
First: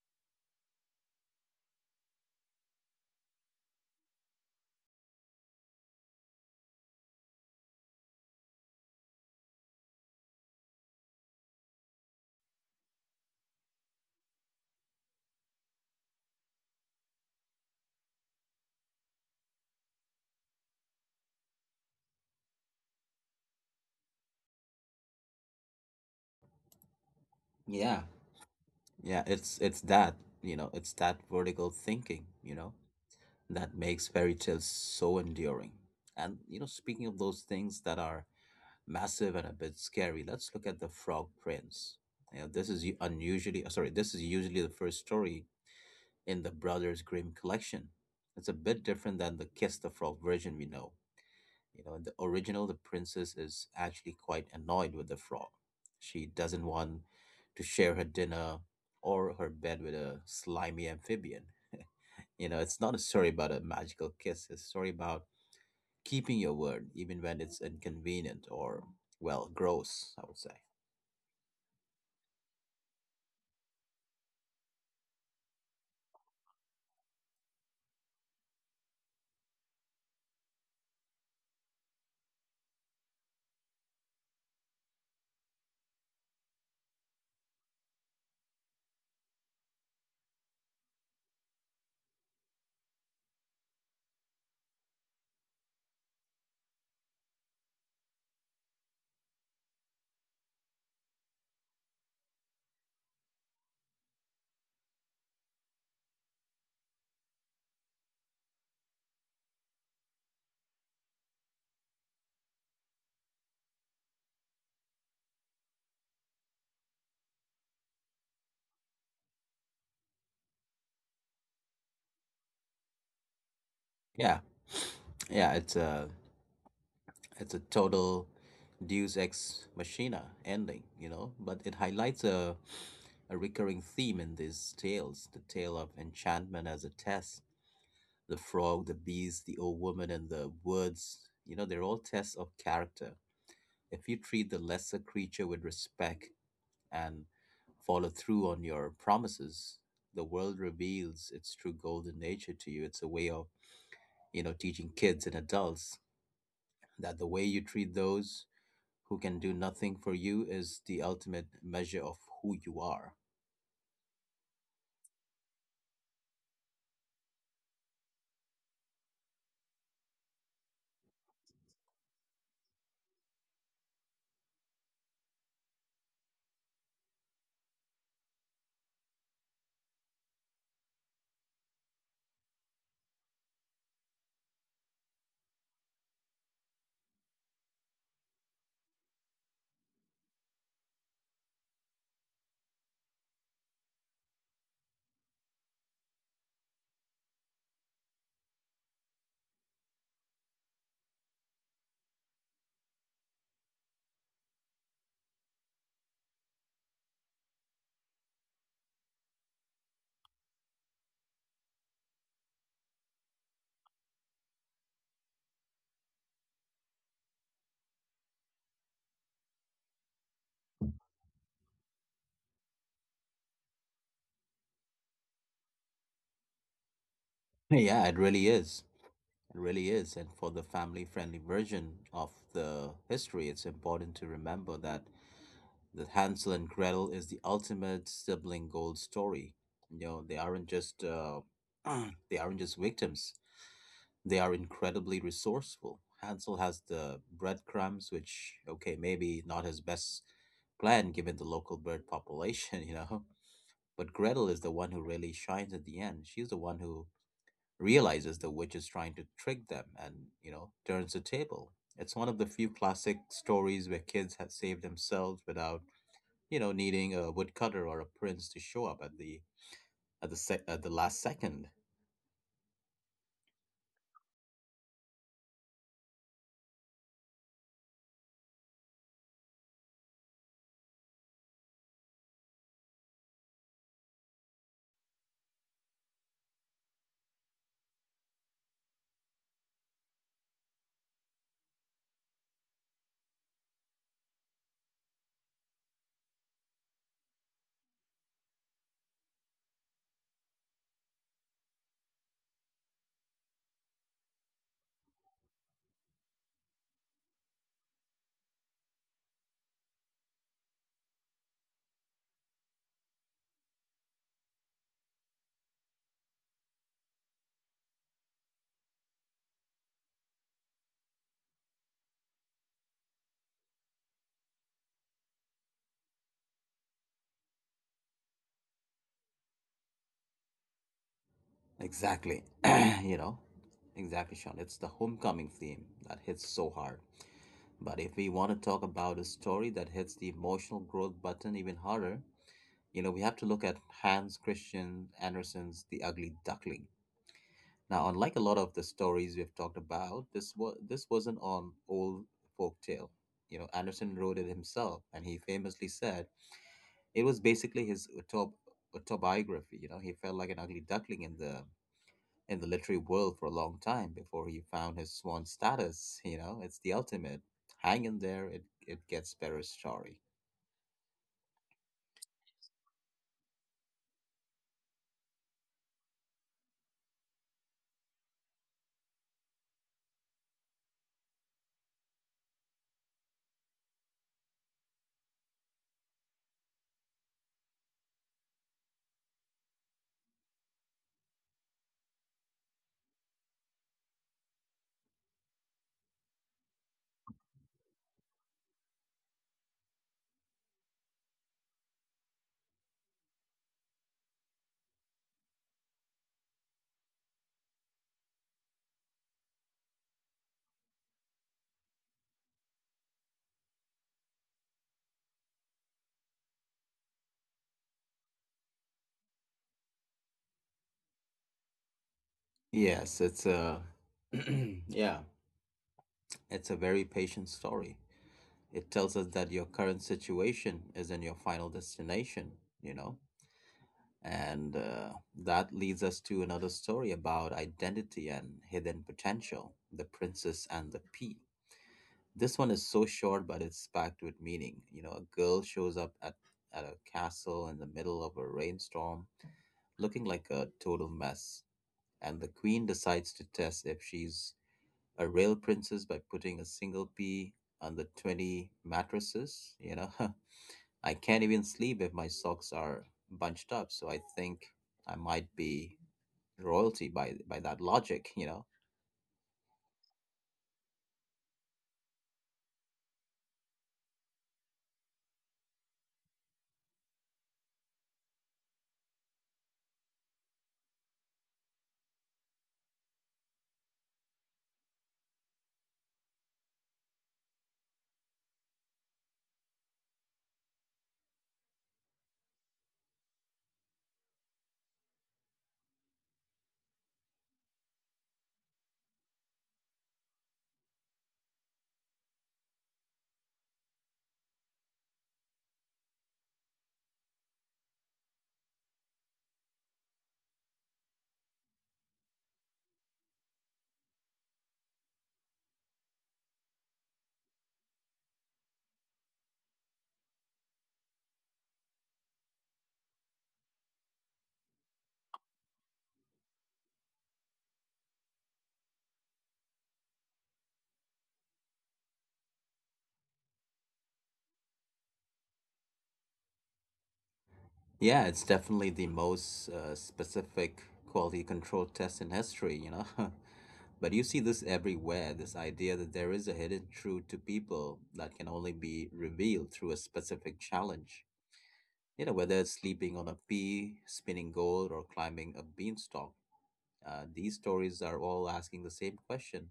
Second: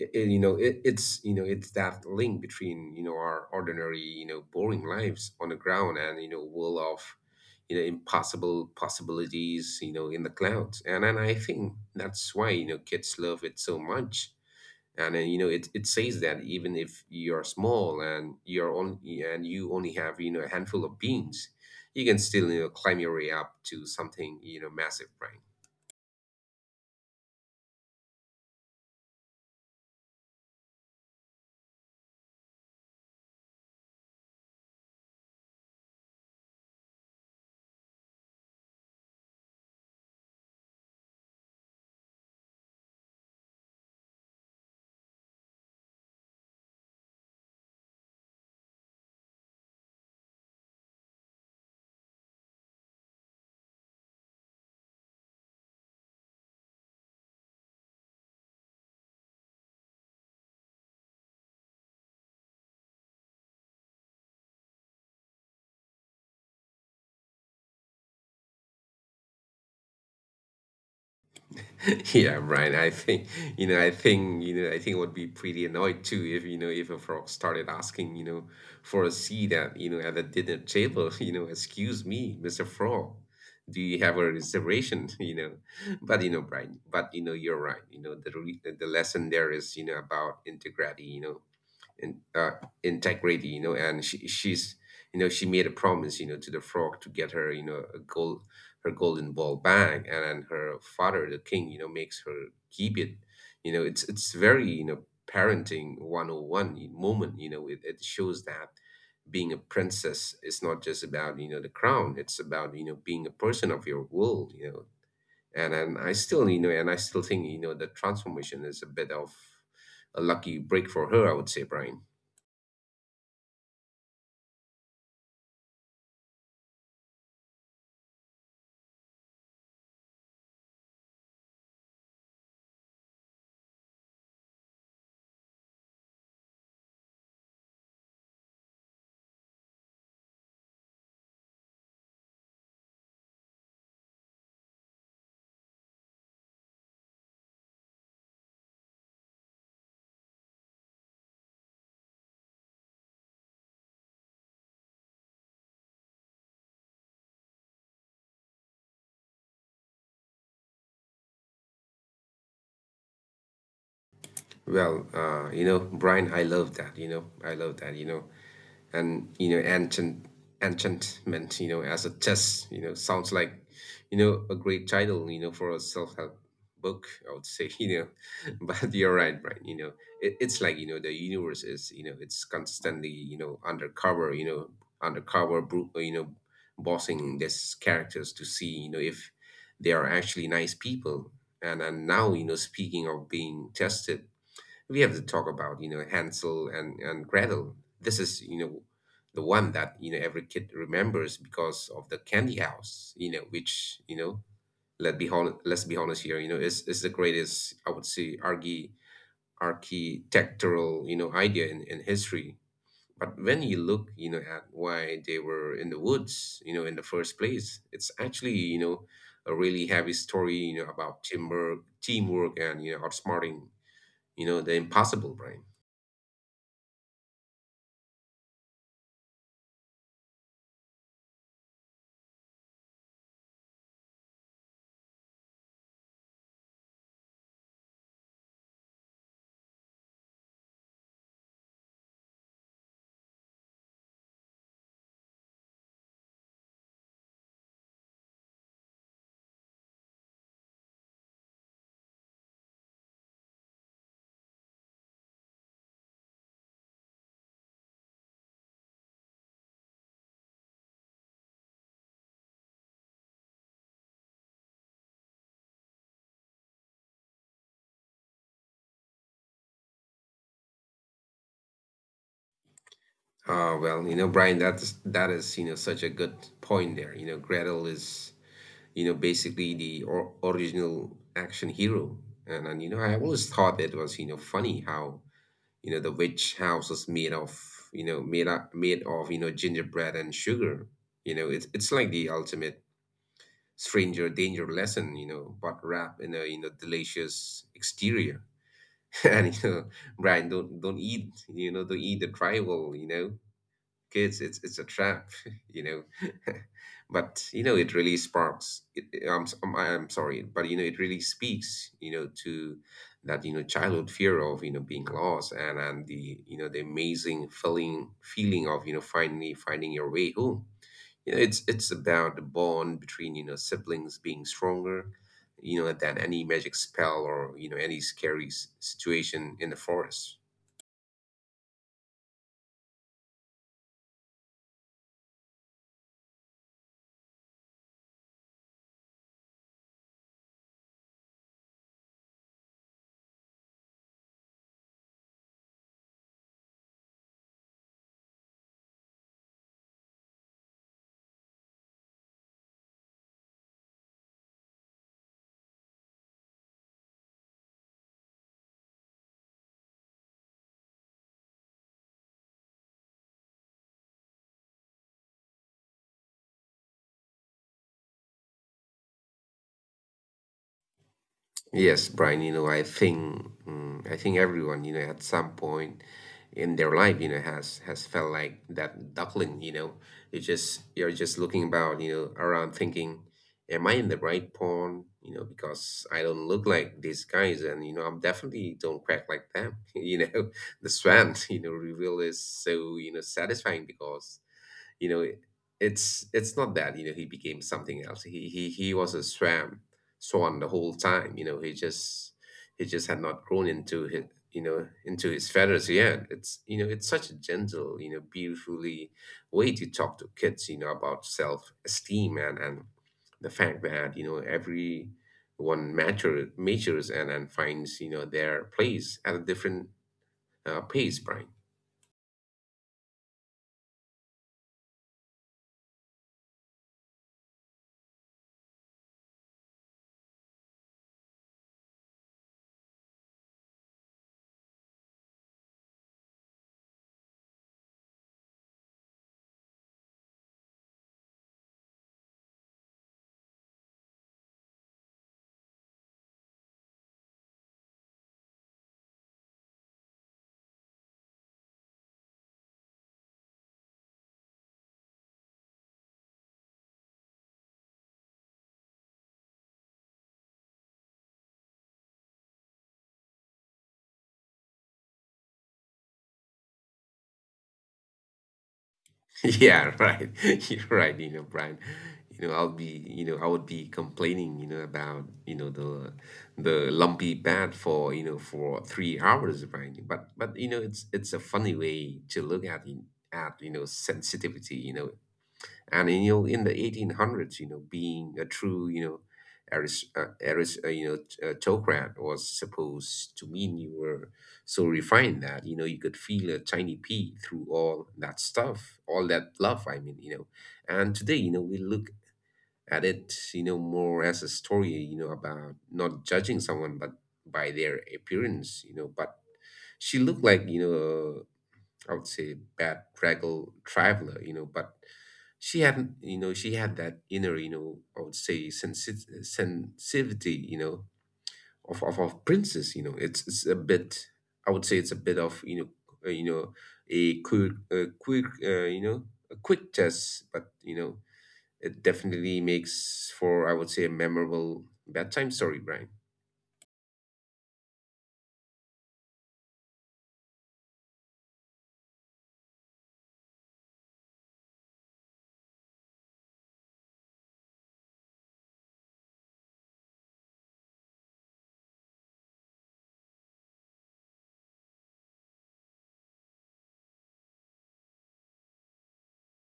S2: I- I- It's that link between our ordinary boring lives on the ground and world of impossible possibilities in the clouds. And I think that's why kids love it so much. And then it says that even if you're small and you're on and you only have a handful of beans. You can still climb your way up to something massive, right?
S1: Yeah, yeah, it's that, you know, it's that vertical thinking, you know, that makes fairy tales so enduring. And you know, speaking of those things that are massive and a bit scary, let's look at the Frog Prince. You know, this is this is usually the first story in the Brothers Grimm collection. It's a bit different than the Kiss the Frog version we know. You know, in the original, the princess is actually quite annoyed with the frog. She doesn't want to share her dinner or her bed with a slimy amphibian. You know, it's not a story about a magical kiss, it's a story about keeping your word, even when it's inconvenient or, well, gross, I would say.
S2: Yeah, Brian, I think I would be pretty annoyed too if, a frog started asking, for a seat at the dinner table, excuse me, Mr. Frog, do you have a reservation? But, Brian, but you're right. The lesson there is, about integrity, in, uh, and she made a promise, to the frog to get her, her golden ball back, and then her father, the king, makes her keep it. It's very, parenting 101 moment. It shows that being a princess is not just about the crown. It's about being a person of your world. And and I still you know and I still think the transformation is a bit of a lucky break for her, I would say, Brian.
S1: Yeah. Yeah, it's it's a total Deus Ex Machina ending, you know, but it highlights a recurring theme in these tales, the tale of enchantment as a test. The frog, the beast, the old woman, and the woods, you know, they're all tests of character. If you treat the lesser creature with respect and follow through on your promises, the world reveals its true golden nature to you. It's a way of, you know, teaching kids and adults that the way you treat those who can do nothing for you is the ultimate measure of who you are.
S2: Well, Brian, I love that, and, enchantment, as a test, sounds like, a great title, for a self-help book, I would say. But you're right, Brian. It's like, the universe is, it's constantly, undercover bossing these characters to see, if they are actually nice people. And now, speaking of being tested, we have to talk about Hansel and Gretel. This is the one that every kid remembers because of the candy house, which, let's be honest here, is the greatest, I would say, architectural, idea in history. But when you look, at why they were in the woods, in the first place, it's actually, a really heavy story, about teamwork and, outsmarting, the impossible, right?
S1: Yeah, it really is. It really is. And for the family friendly version of the history, it's important to remember that the Hansel and Gretel is the ultimate sibling gold story. You know, they aren't just they aren't just victims. They are incredibly resourceful. Hansel has the breadcrumbs, which okay, maybe not his best plan given the local bird population, you know. But Gretel is the one who really shines at the end. She's the one who realizes the witch is trying to trick them and, you know, turns the table. It's one of the few classic stories where kids have saved themselves without, you know, needing a woodcutter or a prince to show up at at the last second.
S2: Ah well, Brian, that is, such a good point there. Gretel is, basically the or original action hero. And I always thought it was, funny how, the witch house is made of, made up made of, you know, gingerbread and sugar. It's like the ultimate stranger danger lesson, but wrapped in a, delicious exterior. And Brian, don't eat, the tribal, kids, it's a trap. you know but it really I'm, s- I'm sorry, but it really speaks, to that, childhood fear of, being lost, and the you know the amazing feeling of, finally finding your way home. It's about the bond between, siblings being stronger, than any magic spell or, any scary situation in the forest.
S1: Exactly. You know, exactly, Sean. It's the homecoming theme that hits so hard. But if we want to talk about a story that hits the emotional growth button even harder, you know, we have to look at Hans Christian Andersen's The Ugly Duckling. Now, unlike a lot of the stories we've talked about, this wasn't an old folk tale. You know, Andersen wrote it himself, and he famously said it was basically his autobiography. You know, he felt like an ugly duckling in the literary world for a long time before he found his swan status. You know, it's the ultimate. Hang in there, it gets better story.
S2: Yes, Brian, I think everyone, at some point in their life, has felt like that duckling, you know. You're just looking about, around thinking, am I in the right pond? Because I don't look like these guys, and I'm definitely don't crack like them. The swan, reveal is so, satisfying because you know it's not that, he became something else. He was a swam swan the whole time. He just had not grown into his, into his feathers yet. It's it's such a gentle, beautifully way to talk to kids, about self esteem, and the fact that, every one matures, and finds, their place at a different, pace, Brian.
S1: Yes, it's yeah. It's a very patient story. It tells us that your current situation isn't your final destination, you know? And that leads us to another story about identity and hidden potential, The Princess and the Pea. This one is so short, but it's packed with meaning. You know, a girl shows up at a castle in the middle of a rainstorm looking like a total mess, and the queen decides to test if she's a real princess by putting a single pea on the 20 mattresses. You know, I can't even sleep if my socks are bunched up. So I think I might be royalty by that logic, you know.
S2: Yeah, right. You're right, Brian. I would be complaining, about, the lumpy pad for, for 3 hours, Brian. But it's a funny way to look at, sensitivity, and, in the 1800s, being a true, autocrat was supposed to mean you were so refined that, you could feel a tiny pea through all that stuff, all that love, I mean. And today, we look at it, more as a story, about not judging someone but by their appearance, but she looked like, I would say, bad traveler, but she had that inner, I would say, sensitivity, of, princess, it's a bit, I would say it's a bit of, uh, you know, a quick, a quick, uh, you know, a quick test, but, it definitely makes for, I would say, a memorable bedtime story, Brian.
S1: Yeah, it's definitely the most specific quality control test in history, you know. But you see this everywhere, this idea that there is a hidden truth to people that can only be revealed through a specific challenge. You know, whether it's sleeping on a pea, spinning gold, or climbing a beanstalk, these stories are all asking the same question:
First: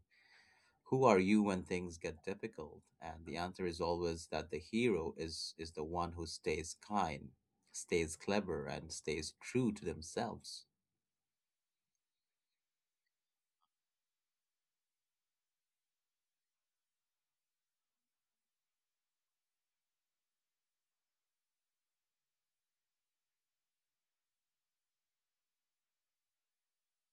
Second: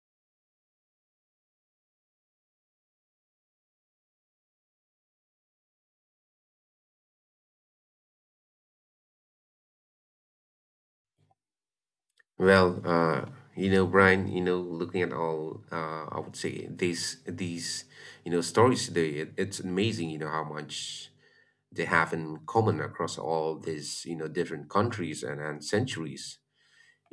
S1: who are you when things get difficult? And the answer is always that the hero is the one who stays kind, stays clever, and stays true to themselves.
S2: Well, Brian, looking at all, I would say, these, stories today, it's amazing, how much they have in common across all these, different countries and, centuries.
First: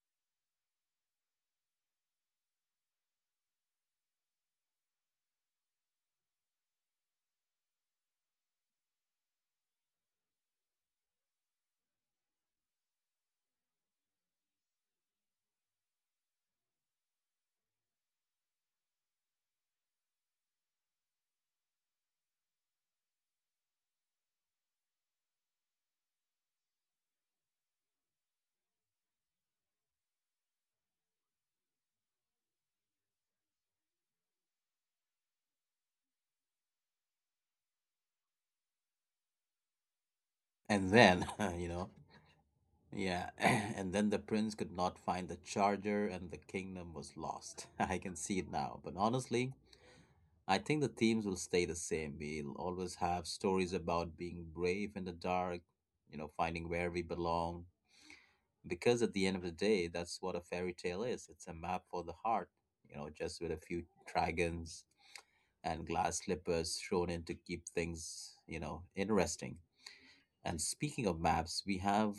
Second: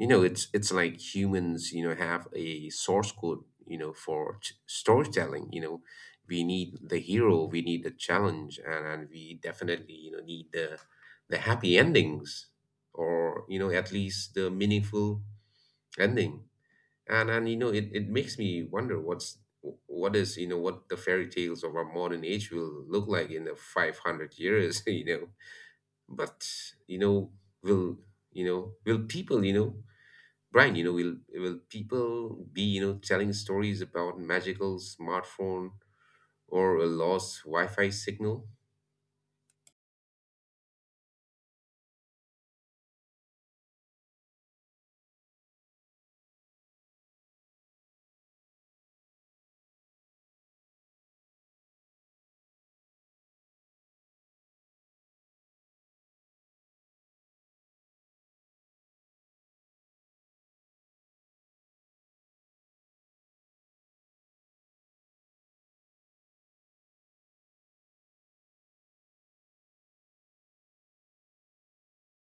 S2: It's like humans, have a source code, for storytelling. We need the hero, we need the challenge, and we definitely, need the happy endings, or, at least the meaningful ending. And it makes me wonder what is, what the fairy tales of our modern age will look like in the 500 years. But you know will will people, Brian, will people be, telling stories about magical smartphone or a lost wi-fi signal?
S1: And then, you know, yeah, and then the prince could not find the charger and the kingdom was lost. I can see it now. But honestly, I think the themes will stay the same. We'll always have stories about being brave in the dark, you know, finding where we belong. Because at the end of the day, that's what a fairy tale is. It's a map for the heart, you know, just with a few dragons and glass slippers thrown in to keep things, you know, interesting. And speaking of maps, we have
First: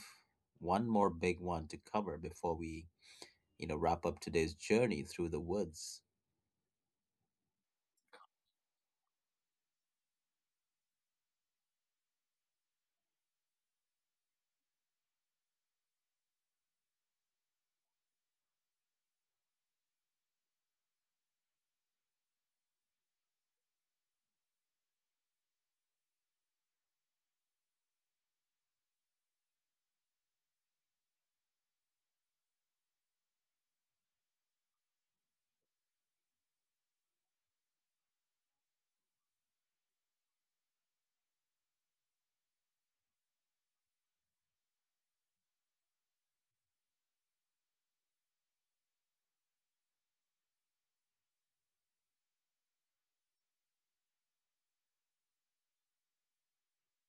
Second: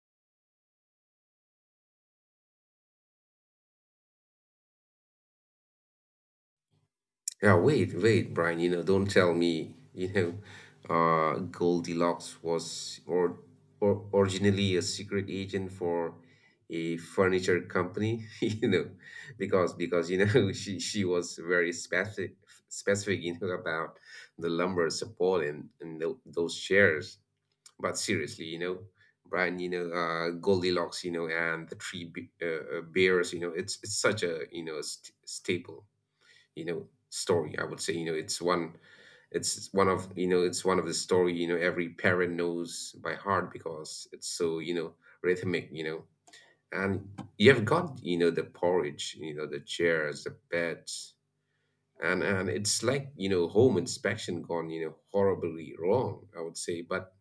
S1: one more big one to cover before we, you know, wrap up today's journey through the woods.
S2: Yeah, wait, wait, Brian, don't tell me, Goldilocks or originally a secret agent for a furniture company. Because she was very specific, about the lumber support and those chairs. But seriously, Brian, Goldilocks, and the three bears, it's such a, st staple, you know story, I would say, it's one of, it's one of the story, every parent knows by heart because it's so, rhythmic, and you've got, the porridge, the chairs, the beds, and it's like, home inspection gone, horribly wrong, I would say. But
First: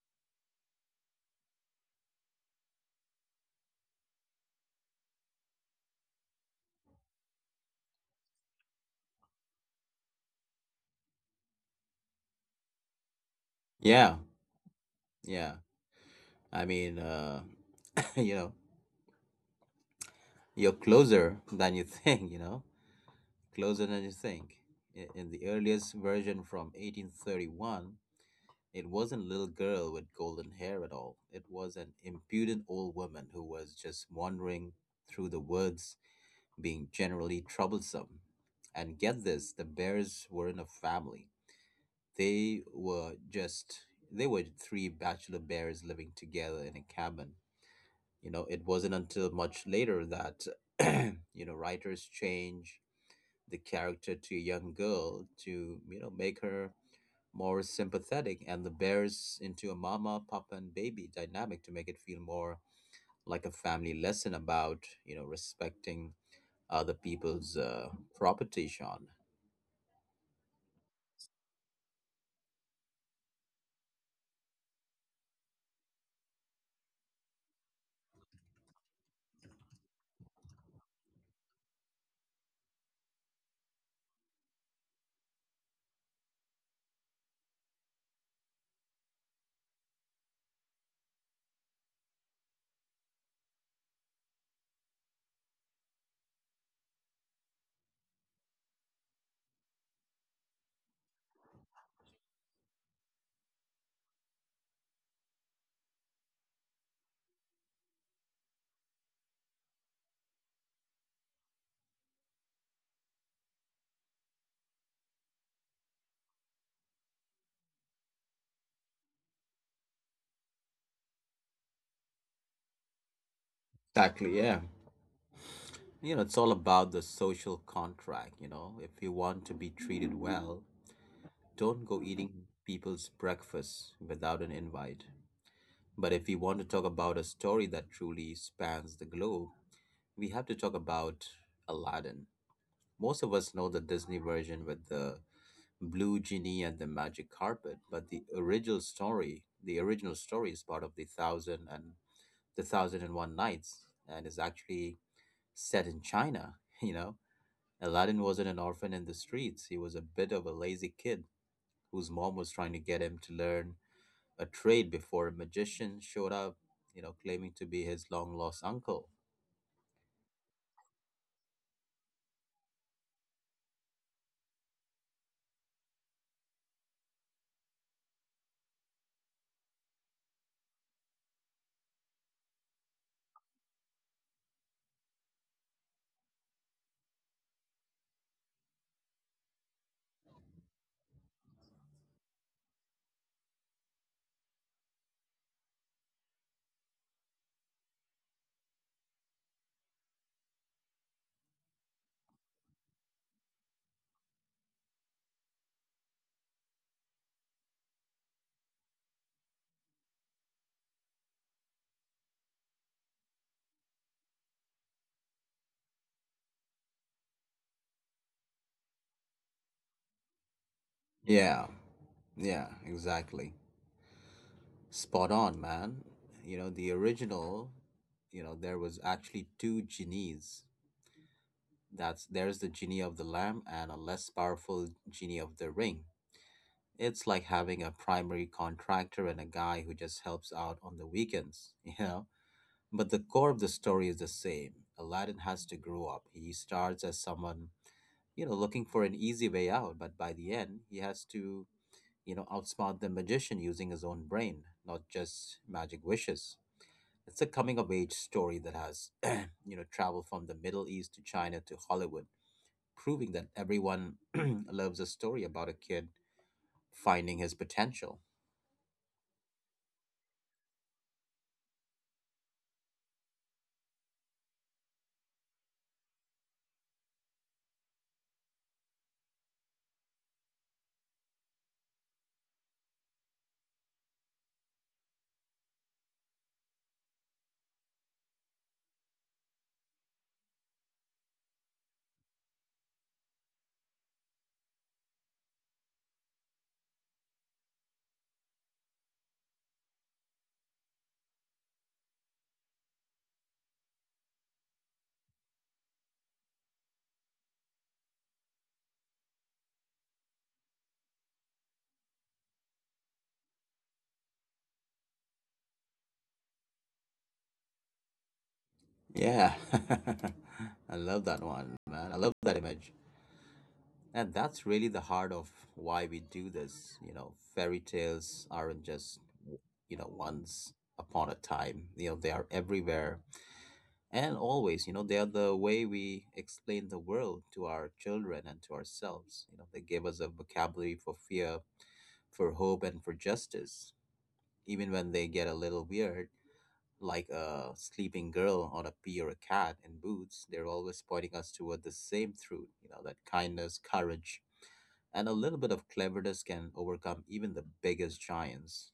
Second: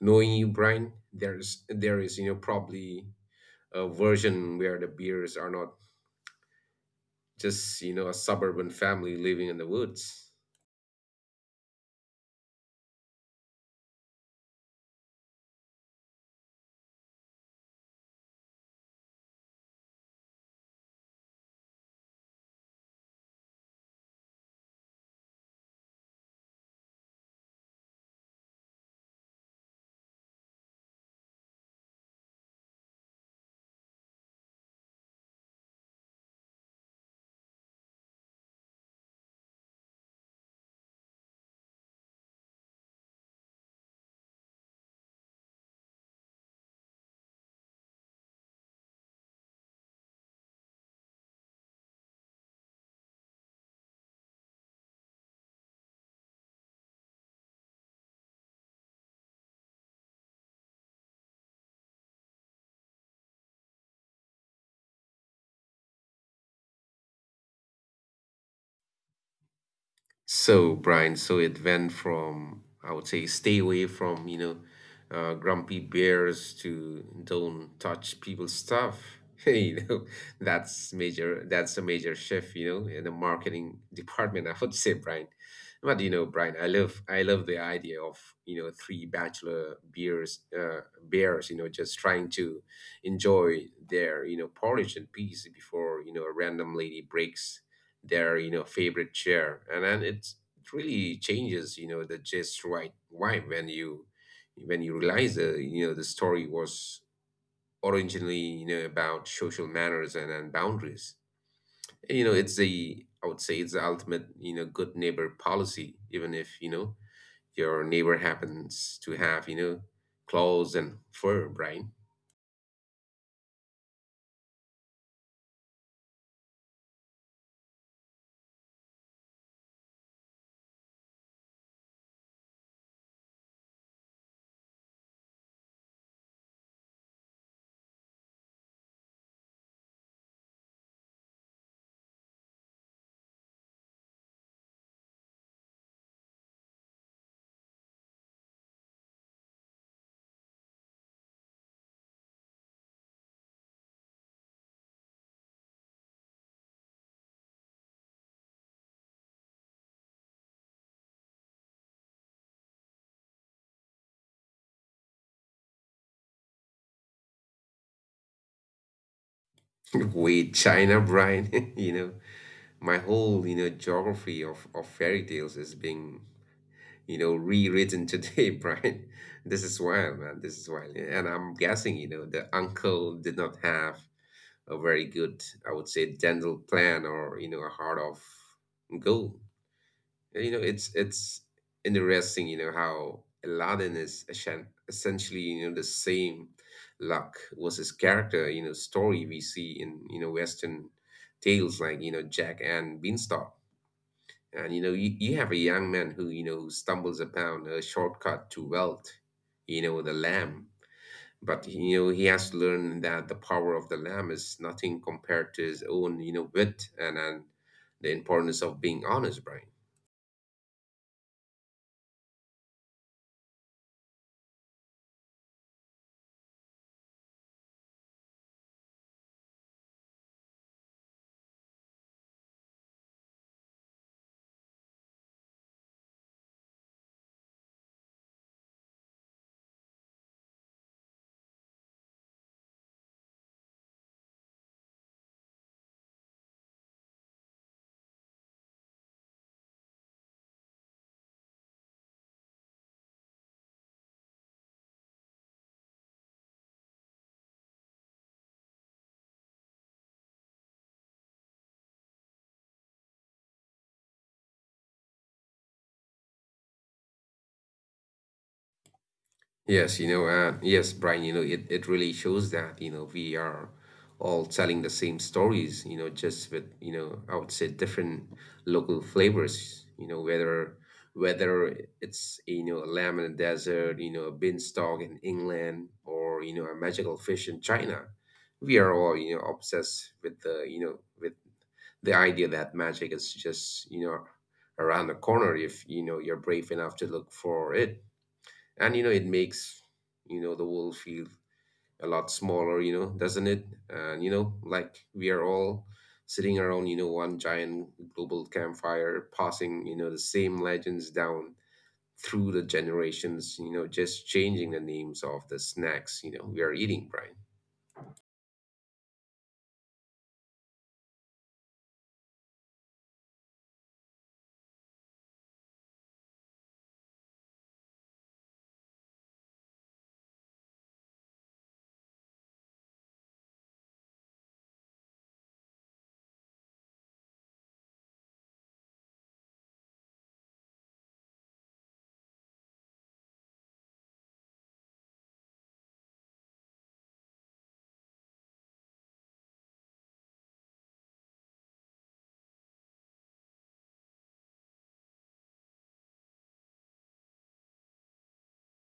S2: knowing you, Brian, there is, probably a version where the beers are not just, a suburban family living in the woods.
S1: Yeah, yeah. I mean, you know, you're closer than you think, you know, closer than you think. In the earliest version from 1831, it wasn't a little girl with golden hair at all. It was an impudent old woman who was just wandering through the woods, being generally troublesome. And get this, the bears weren't a family. They were just, they were three bachelor bears living together in a cabin. You know, it wasn't until much later that you know writers change the character to a young girl to, you know, make her more sympathetic and the bears into a mama, papa, and baby dynamic to make it feel more like a family lesson about, you know, respecting other people's property, Sean.
S2: So, Brian, so it went from, I would say, stay away from, grumpy bears to don't touch people's stuff. You know, that's a major shift, in the marketing department, I would say, Brian. But Brian, I love the idea of, three bachelor beers bears, just trying to enjoy their, porridge and peace before, a random lady breaks their, favorite chair. And then it really changes, the just right vibe, when you realize, the story was originally, about social manners and, boundaries. It's the I would say It's the ultimate, good neighbor policy, even if, your neighbor happens to have, claws and fur, Brian.
S1: Exactly, yeah. You know, it's all about the social contract. You know, if you want to be treated well, don't go eating people's breakfast without an invite. But if you want to talk about a story that truly spans the globe, we have to talk about Aladdin. Most of us know the Disney version with the blue genie and the magic carpet, but the original story is part of the Thousand and One Nights, and is actually set in China. You know, Aladdin wasn't an orphan in the streets. He was a bit of a lazy kid whose mom was trying to get him to learn a trade before a magician showed up. Claiming to be his long lost uncle.
S2: Wait, China, Brian? My whole, geography of, fairy tales is being, rewritten today, Brian. This is wild, man. This is wild. And I'm guessing, the uncle did not have a very good, I would say, dental plan or, a heart of gold. It's interesting, how Aladdin is essentially, the same luck was his character, story we see in, Western tales like, Jack and Beanstalk. And you have a young man who, stumbles upon a shortcut to wealth, the lamb. But he has to learn that the power of the lamb is nothing compared to his own, wit and, the importance of being honest, Brian.
S1: Yeah, yeah, exactly. Spot on, man. You know, the original, there was actually two genies. That's there's the genie of the lamp and a less powerful genie of the ring. It's like having a primary contractor and a guy who just helps out on the weekends, you know? But the core of the story is the same. Aladdin has to grow up. He starts as someone, looking for an easy way out, but by the end, he has to, outsmart the magician using his own brain, not just magic wishes. It's a coming of age story that has, traveled from the Middle East to China to Hollywood, proving that everyone loves a story about a kid finding his potential.
S2: Yes, yes, Brian, it really shows that, we are all telling the same stories, just with, I would say, different local flavors, whether it's, a lamb in the desert, a beanstalk in England, or, a magical fish in China. We are all, obsessed with with the idea that magic is just, around the corner if, you're brave enough to look for it, and, it makes, the world feel a lot smaller, doesn't it? And, like we are all sitting around, one giant global campfire, passing, the same legends down through the generations, just changing the names of the snacks, we are eating, Brian.
S1: Yeah. I love that one, man. I love that image. And that's really the heart of why we do this. Fairy tales aren't just, once upon a time. They are everywhere, and always, they are the way we explain the world to our children and to ourselves. They give us a vocabulary for fear, for hope, and for justice. Even when they get a little weird, like a sleeping girl or a pea or a cat in boots, they're always pointing us toward the same truth, that kindness, courage, and a little bit of cleverness can overcome even the biggest giants.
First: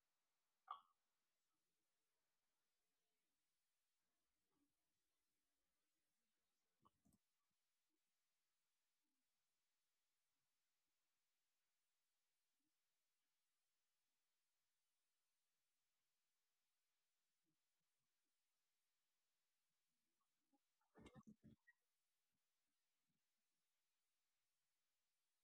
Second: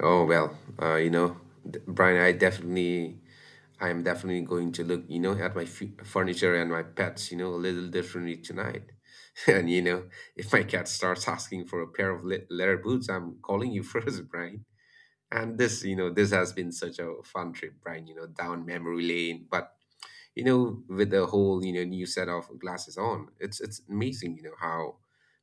S2: Oh well, uh, you know, Brian, I am definitely going to look, at my furniture and my pets, a little differently tonight. And if my cat starts asking for a pair of leather boots, I'm calling you first, Brian. And this has been such a fun trip, Brian. You know, down memory lane, but with the whole, new set of glasses on. It's amazing, how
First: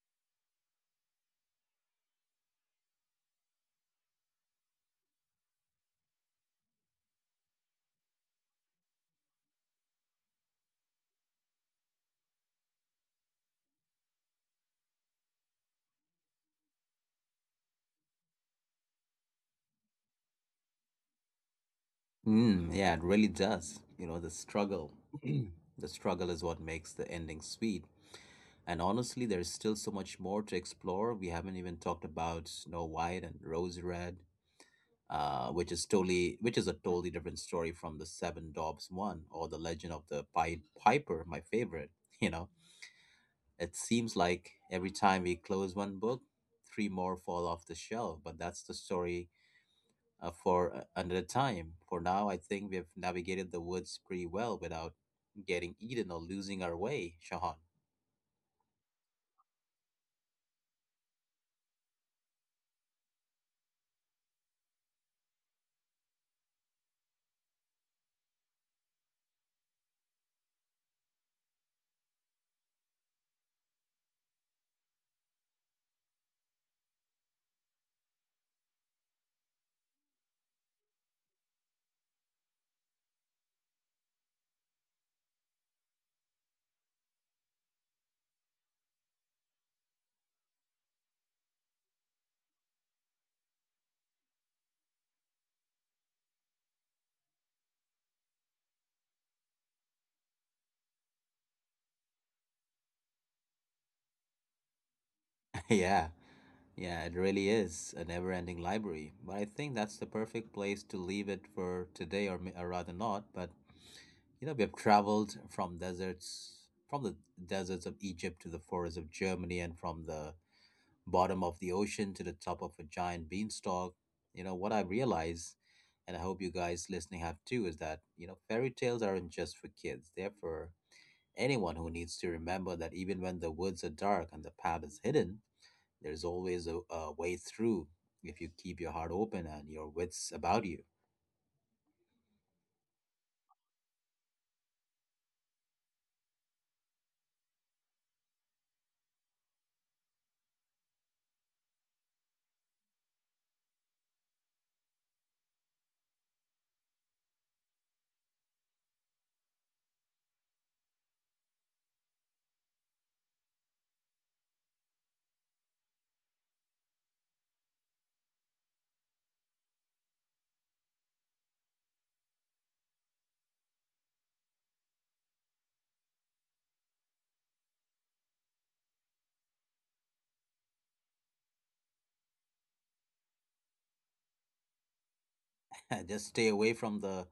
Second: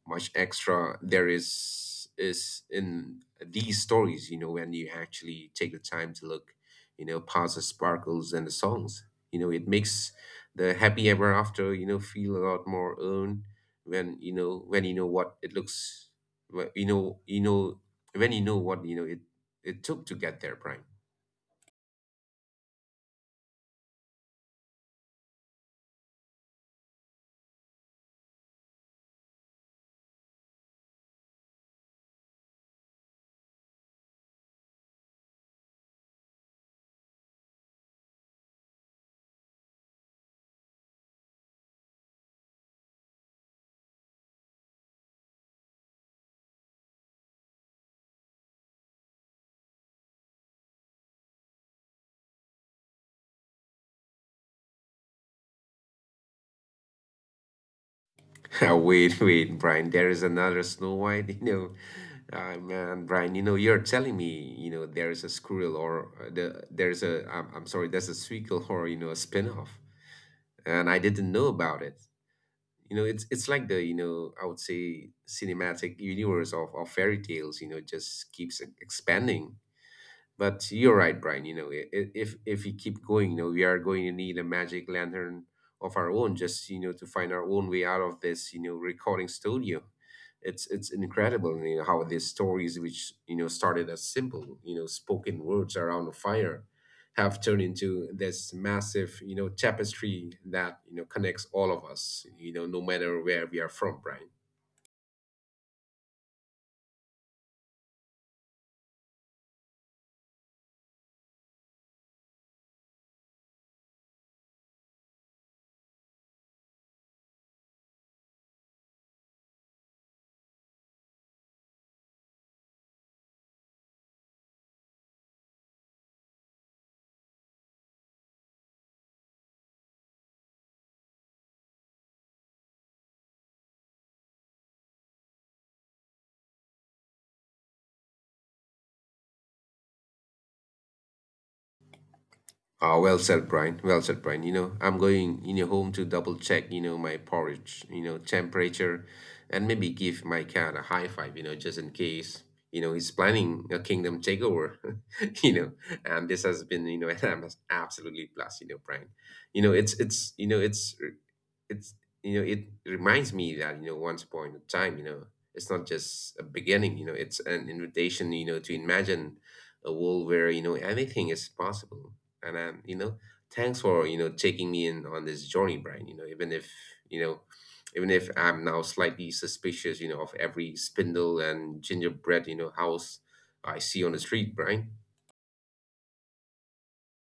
S2: much extra there is in these stories, when you actually take the time to look, past the sparkles and the songs. You know, it makes the happy ever after, feel a lot more own when you know what it looks wh- when you know what it took to get there, Prime.
S1: Mm, yeah, it really does. The struggle. The struggle is what makes the ending sweet. And honestly, there's still so much more to explore. We haven't even talked about Snow White and Rose Red, which is a totally different story from the Seven Doves one or the Legend of the Pied Piper, my favorite. You know, it seems like every time we close one book, three more fall off the shelf. But that's the story for another time. For now, I think we've navigated the woods pretty well without getting eaten or losing our way, Shahan.
S2: Wait, wait, Brian. There is another Snow White. You know, ah, man, Brian. You know, you're telling me. You know, there is a squirrel or the there's a. I'm sorry. There's a sequel or a spin-off, and I didn't know about it. It's like the you know I would say cinematic universe of fairy tales just keeps expanding. But you're right, Brian. If we keep going, we are going to need a magic lantern of our own, just to find our own way out of this, recording studio. It's incredible, how these stories, which started as simple, spoken words around a fire, have turned into this massive, tapestry that connects all of us, no matter where we are from, Brian.
S1: yeah. Yeah, it really is a never ending library. But I think that's the perfect place to leave it for today, or, rather not. But we have traveled from the deserts of Egypt to the forests of Germany, and from the bottom of the ocean to the top of a giant beanstalk. What I realize, and I hope you guys listening have too, is that, fairy tales aren't just for kids. They're for anyone who needs to remember that even when the woods are dark and the path is hidden, there's always a way through if you keep your heart open and your wits about you.
S2: Ah, well said, Brian. Well said, Brian. You know, i'm going home to double check my porridge, temperature, and maybe give my cat a high five. You know, just in case he's planning a kingdom takeover. you know, and this has been an absolutely plus. You know, Brian. You know, it's it's you know it's it's you know it reminds me that once upon a time, it's not just a beginning, it's an invitation, to imagine a world where anything is possible. And thanks for taking me in on this journey, Brian, you know even if I'm now slightly suspicious of every spindle and gingerbread house I see on the street, Brian.
S1: Just stay away from the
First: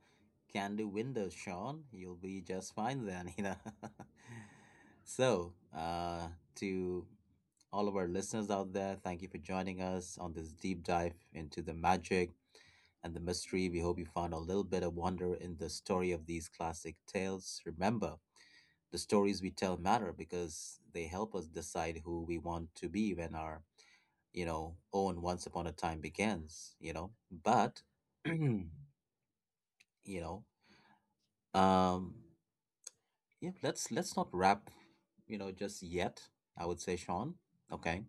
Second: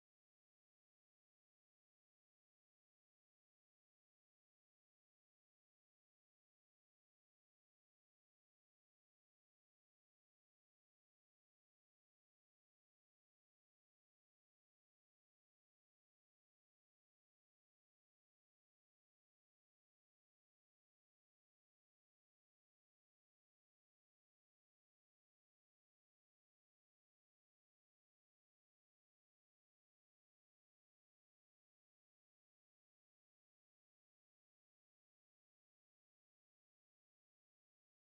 S1: candy window, Sean. You'll be just fine then. So, to all of our listeners out there, thank you for joining us on this deep dive into the magic and the mystery. We hope you found a little bit of wonder in the story of these classic tales. Remember, the stories we tell matter because they help us decide who we want to be when our own once upon a time begins. But you know um yeah, let's not wrap just yet, I would say, Sean. Okay.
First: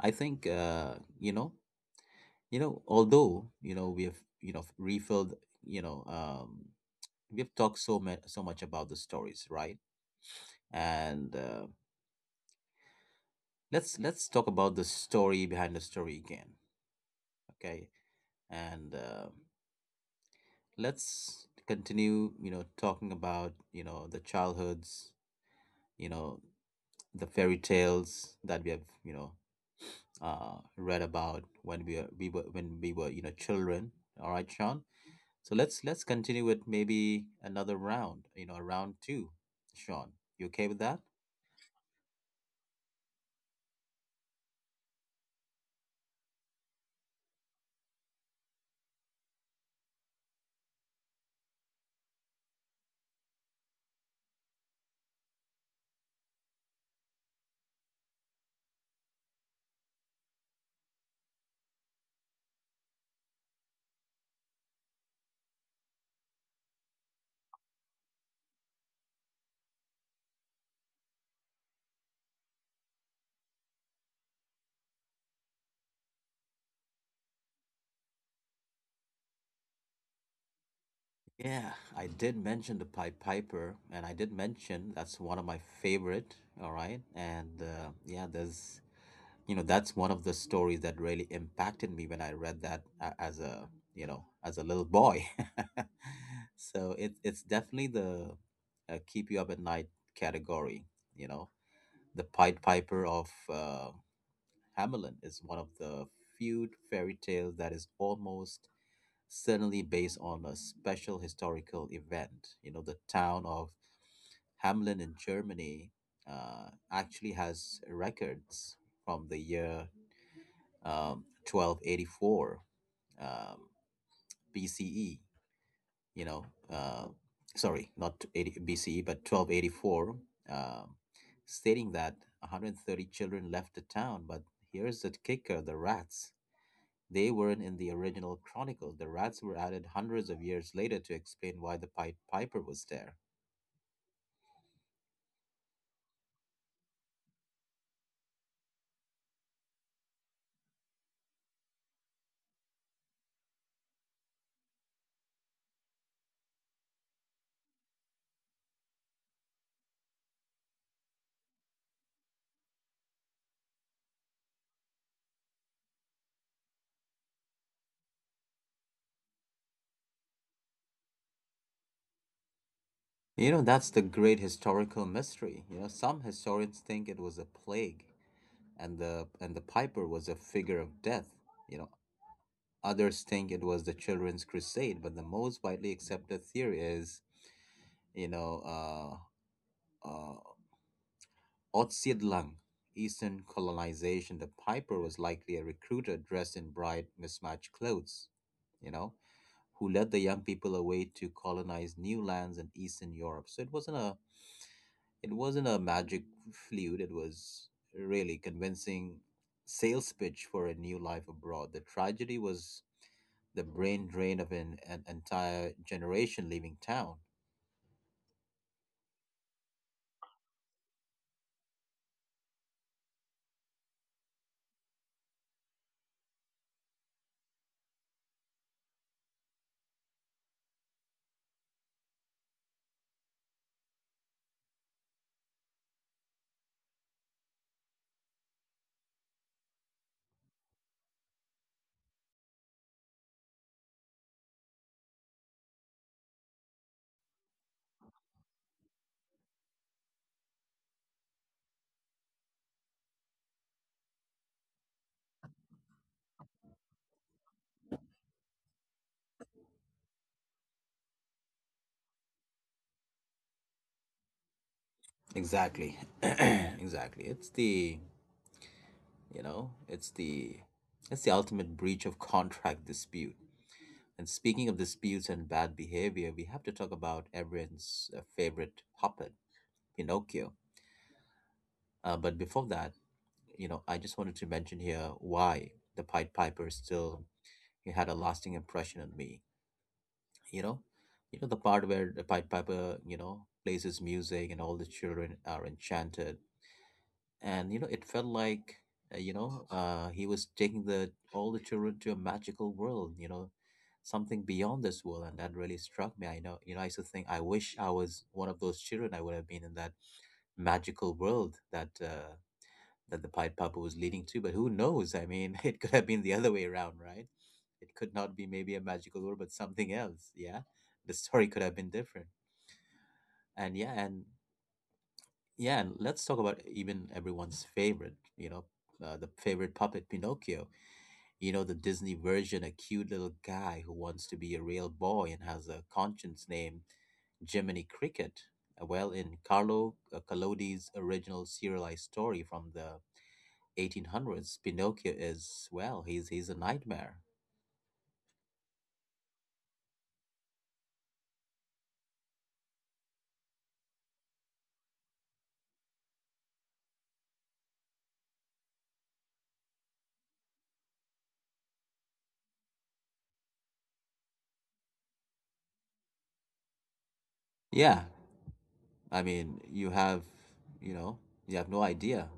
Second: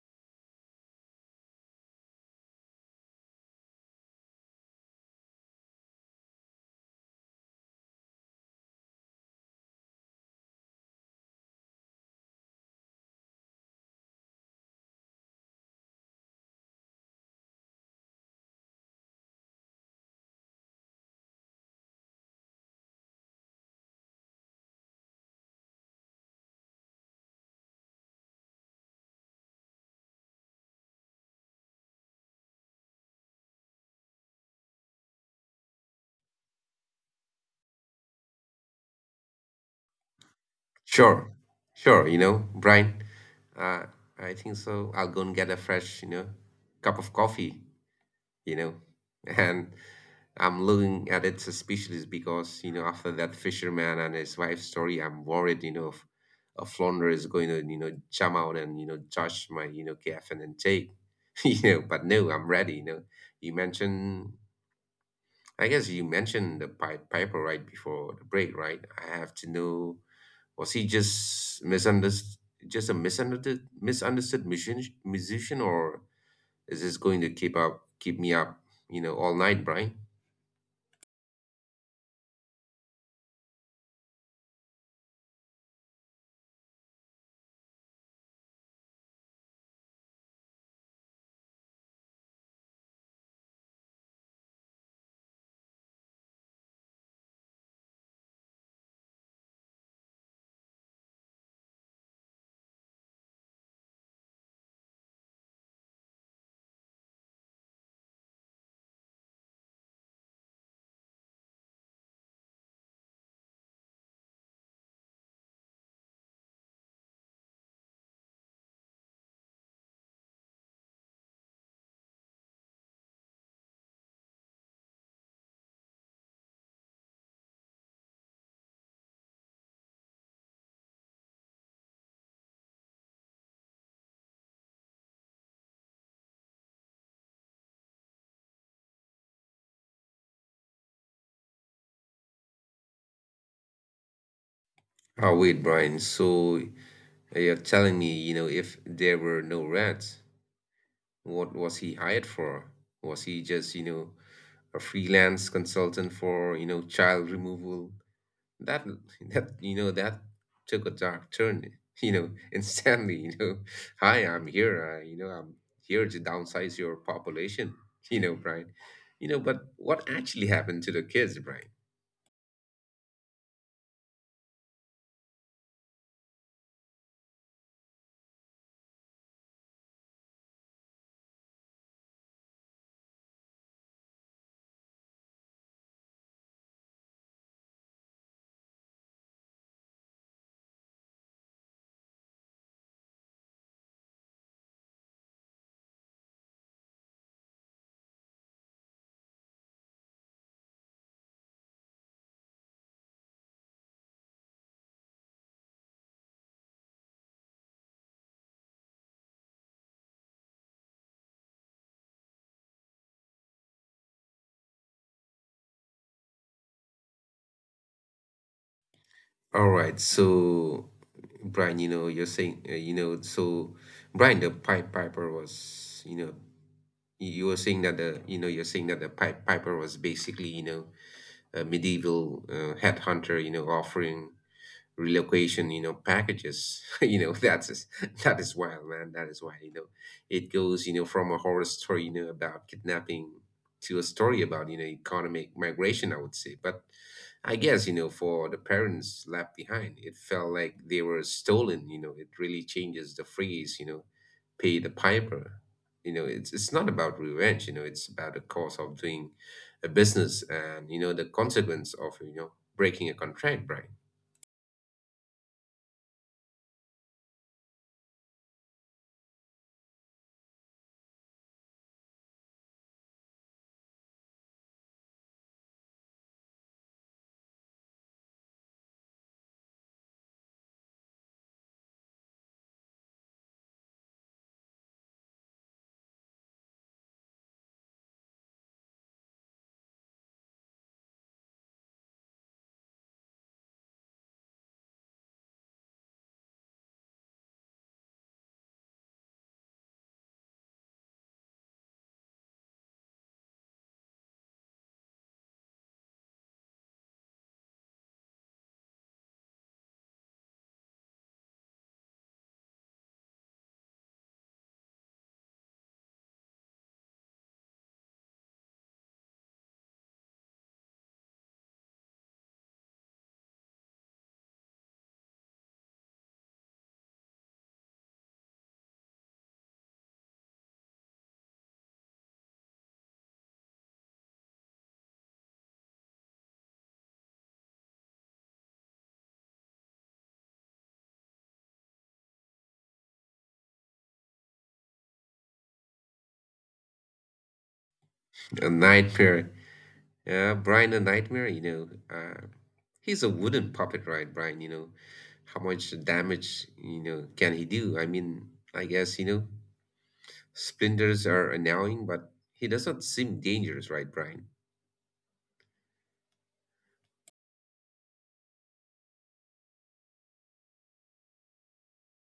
S1: I think you know although we have refilled, you know um we've talked so much about the stories, right? And, let's talk about the story behind the story again. Okay. And, let's continue talking about the childhoods, you know the fairy tales that we have read about when we were children. All right, Sean. So let's continue with maybe another round. Round two, Sean. You okay with that?
S2: Sure, sure. Brian, uh, I think so. I'll go and get a fresh, cup of coffee, you know, and I'm looking at it suspiciously because, after that fisherman and his wife's story, I'm worried, if a flounder is going to, jump out and, judge my, KFN and take, but no, I'm ready, you know. You mentioned, I guess you mentioned the Pied Piper right before the break, right? I have to know. Was he just misunderstood, just a misunderstood musician, or is this going to keep me up, all night, Brian?
S1: Yeah, I did mention the Pied Piper, and I did mention that's one of my favorite. All right. And, yeah, there's you know that's one of the stories that really impacted me when I read that, as a little boy. So it's definitely the keep you up at night category. you know the Pied Piper of Hamelin is one of the few fairy tales that is almost certainly based on a special historical event. The town of Hamelin in Germany actually has records from the year um, 1284 um, BCE, you know, uh, sorry, not 80 BCE, but 1284, um, stating that 130 children left the town. But here's the kicker: the rats. They weren't in the original chronicles. The rats were added hundreds of years later to explain why the Pied Piper was there.
S2: Oh, wait, Brian. So you're telling me, if there were no rats, what was he hired for? Was he just, a freelance consultant for, child removal that that you know that took a dark turn, instantly. Hi, I'm here, I'm here to downsize your population. Brian, but what actually happened to the kids, Brian?
S1: That's the great historical mystery. Some historians think it was a plague, and the piper was a figure of death. You know, Others think it was the children's crusade, but the most widely accepted theory is, you know, uh, uh, Otsidlang, Eastern colonization. The piper was likely a recruiter dressed in bright, mismatched clothes, you know, who led the young people away to colonize new lands in Eastern Europe. So it wasn't a magic flute. It was really convincing sales pitch for a new life abroad. The tragedy was the brain drain of an entire generation leaving town.
S2: All right, so, Brian, you're saying, so, Brian, the pipe piper was, you were saying that the, you're saying that the pipe piper was basically, a medieval, headhunter, offering relocation, packages. That is wild, man. That is wild. You know, it goes, from a horror story, about kidnapping to a story about, economic migration, I would say. But I guess, for the parents left behind, it felt like they were stolen. You know, it really changes the phrase, pay the piper. It's not about revenge, it's about the cost of doing a business, and the consequence of, breaking a contract, right?
S1: Exactly. Exactly. It's the, you know, it's the ultimate breach of contract dispute. And speaking of disputes and bad behavior, we have to talk about everyone's favorite puppet, Pinocchio. But before that, I just wanted to mention here why the Pied Piper still it had a lasting impression on me. you know the part where the Pied Piper plays his music, and all the children are enchanted, and it felt like he was taking the all the children to a magical world, something beyond this world. And that really struck me. I know. I used to think, I wish I was one of those children. I would have been in that magical world that the Pied Piper was leading to, but who knows? I mean, it could have been the other way around, right? It could not be maybe a magical world, but something else. Yeah, the story could have been different. And yeah, and let's talk about even everyone's favorite, the favorite puppet Pinocchio. The Disney version, a cute little guy who wants to be a real boy and has a conscience named Jiminy Cricket. Well, in Carlo Collodi's original serialized story from the 1800s, Pinocchio is, well, he's a nightmare.
S2: A nightmare. Yeah, Brian, a nightmare. He's a wooden puppet, right, Brian? You know, how much damage, can he do? I mean, I guess, splinters are annoying, but he does not seem dangerous, right, Brian?
S1: Yeah, I mean, you know, you have no idea.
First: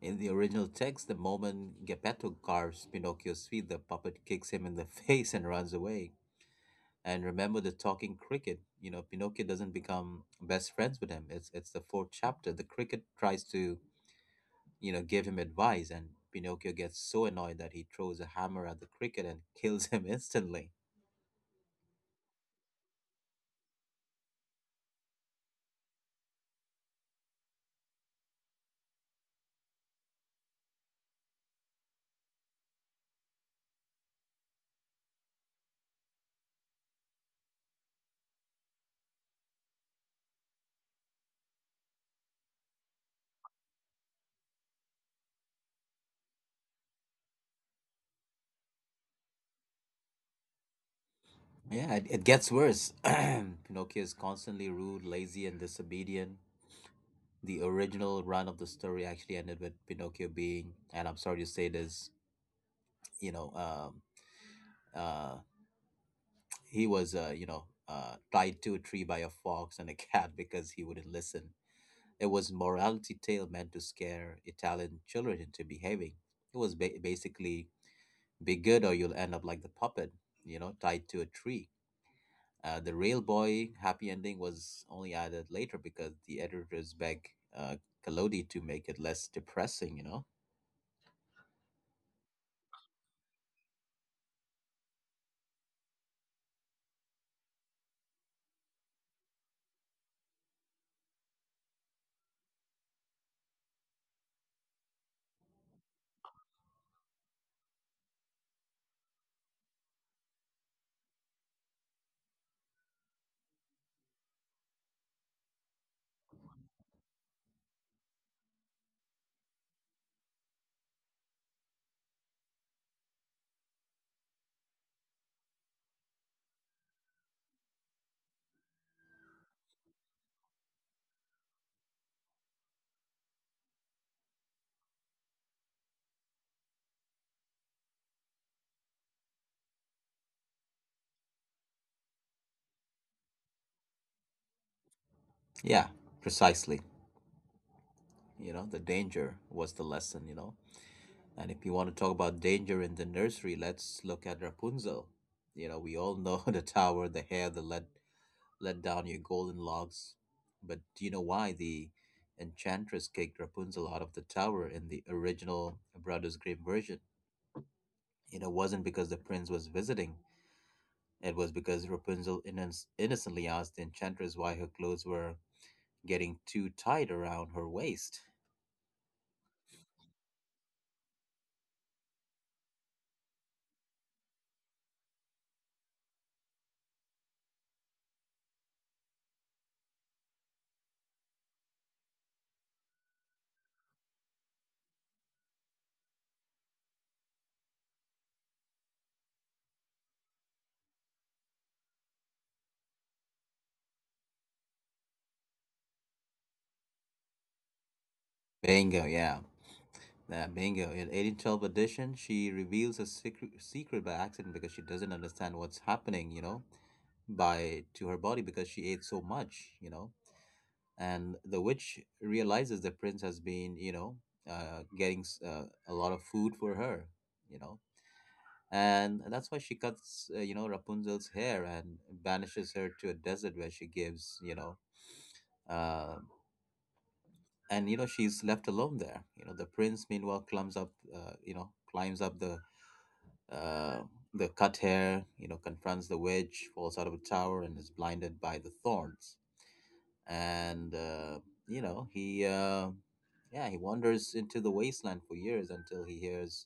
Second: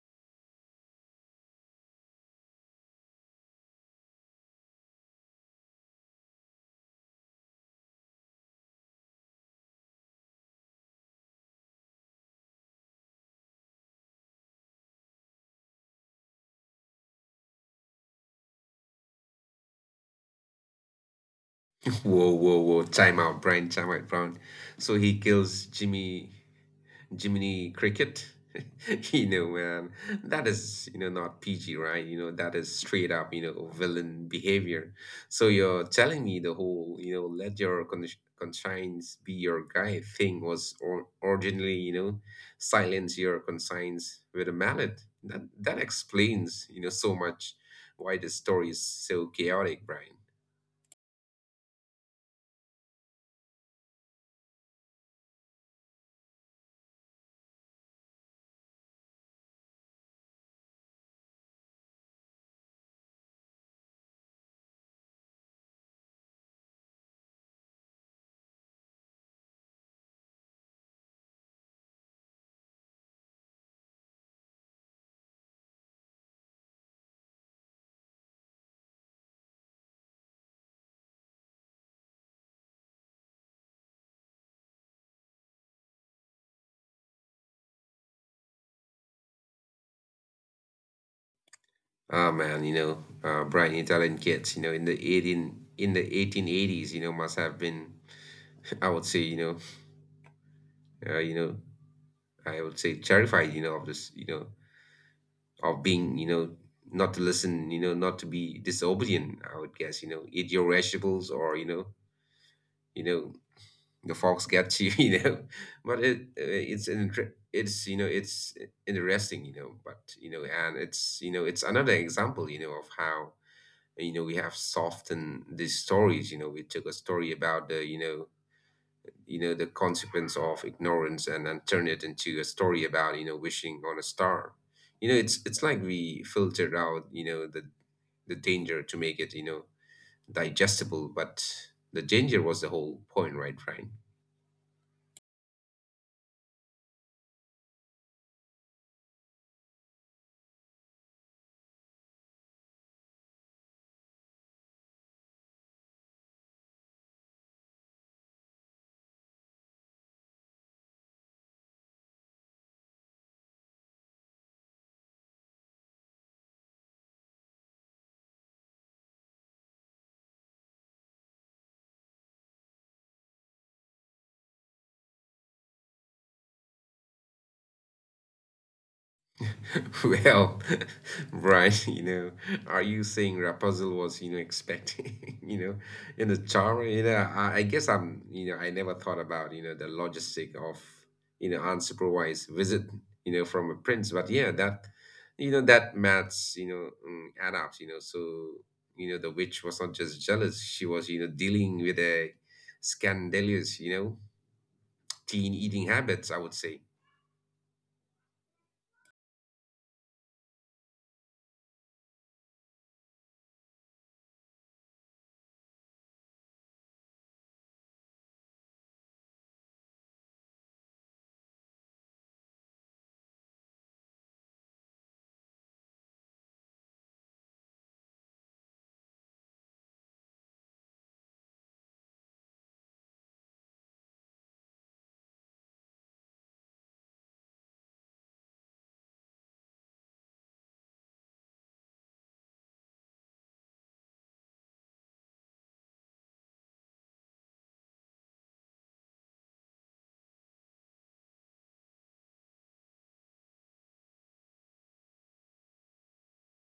S1: In the original text, the moment Geppetto carves Pinocchio's feet, the puppet kicks him in the face and runs away. And remember the talking cricket. Pinocchio doesn't become best friends with him. It's the fourth chapter. The cricket tries to give him advice, and Pinocchio gets so annoyed that he throws a hammer at the cricket and kills him instantly.
S2: Whoa, whoa, whoa. Time out, Brian. Time out, Brian. So he kills Jimmy. Jiminy Cricket. You know, man, that is, not PG, right? You know, that is straight up, villain behavior. So you're telling me the whole, let your conscience be your guide thing was originally, silence your conscience with a mallet. That explains, so much why the story is so chaotic, Brian.
S1: Yeah, it gets worse. Pinocchio is constantly rude, lazy, and disobedient. The original run of the story actually ended with Pinocchio being, and I'm sorry to say this, you know, um, uh, he was tied to a tree by a fox and a cat because he wouldn't listen. It was morality tale meant to scare Italian children into behaving. It was basically be good or you'll end up like the puppet, tied to a tree. The Rail Boy happy ending was only added later because the editors begged uh, Kalodi to make it less depressing, you know?
S2: Ah, man, Brian, Italian kids, in the 1880s, must have been, I would say, uh, you know, I would say terrified, of this, of being, not to listen, not to be disobedient. I would guess, eat your vegetables, or you know, the fox gets you, you know. But it, it's it's interesting. But and it's it's another example, of how we have softened these stories. You know, we took a story about the, the consequence of ignorance, and then turn it into a story about wishing on a star. It's like we filtered out the danger to make it digestible. But the danger was the whole point, right, Frank?
S1: Yeah, precisely. The danger was the lesson, you know? And if you want to talk about danger in the nursery, let's look at Rapunzel. We all know the tower, the hair, the let down your golden locks. But do you know why the enchantress kicked Rapunzel out of the tower in the original Brothers Grimm version? It wasn't because the prince was visiting. It was because Rapunzel innocently asked the enchantress why her clothes were getting too tight around her waist.
S2: Well, Brian, are you saying Rapunzel was, expecting, in the charm? I guess I'm, I never thought about, the logistic of, unsupervised visit, from a prince. But yeah, that, that maths add up. So, the witch was not just jealous; she was, dealing with a scandalous, teen eating habits, I would say.
S1: Bingo, yeah. Yeah, bingo. In 1812 edition, she reveals a secret by accident because she doesn't understand what's happening, by to her body because she ate so much. And the witch realizes the prince has been getting a lot of food for her, you know. And that's why she cuts Rapunzel's hair and banishes her to a desert, where she gives you know uh, she's left alone there. The prince meanwhile climbs up the uh, cut hair, confronts the witch, falls out of a tower, and is blinded by the thorns. And you know he uh, yeah he wanders into the wasteland for years until he hears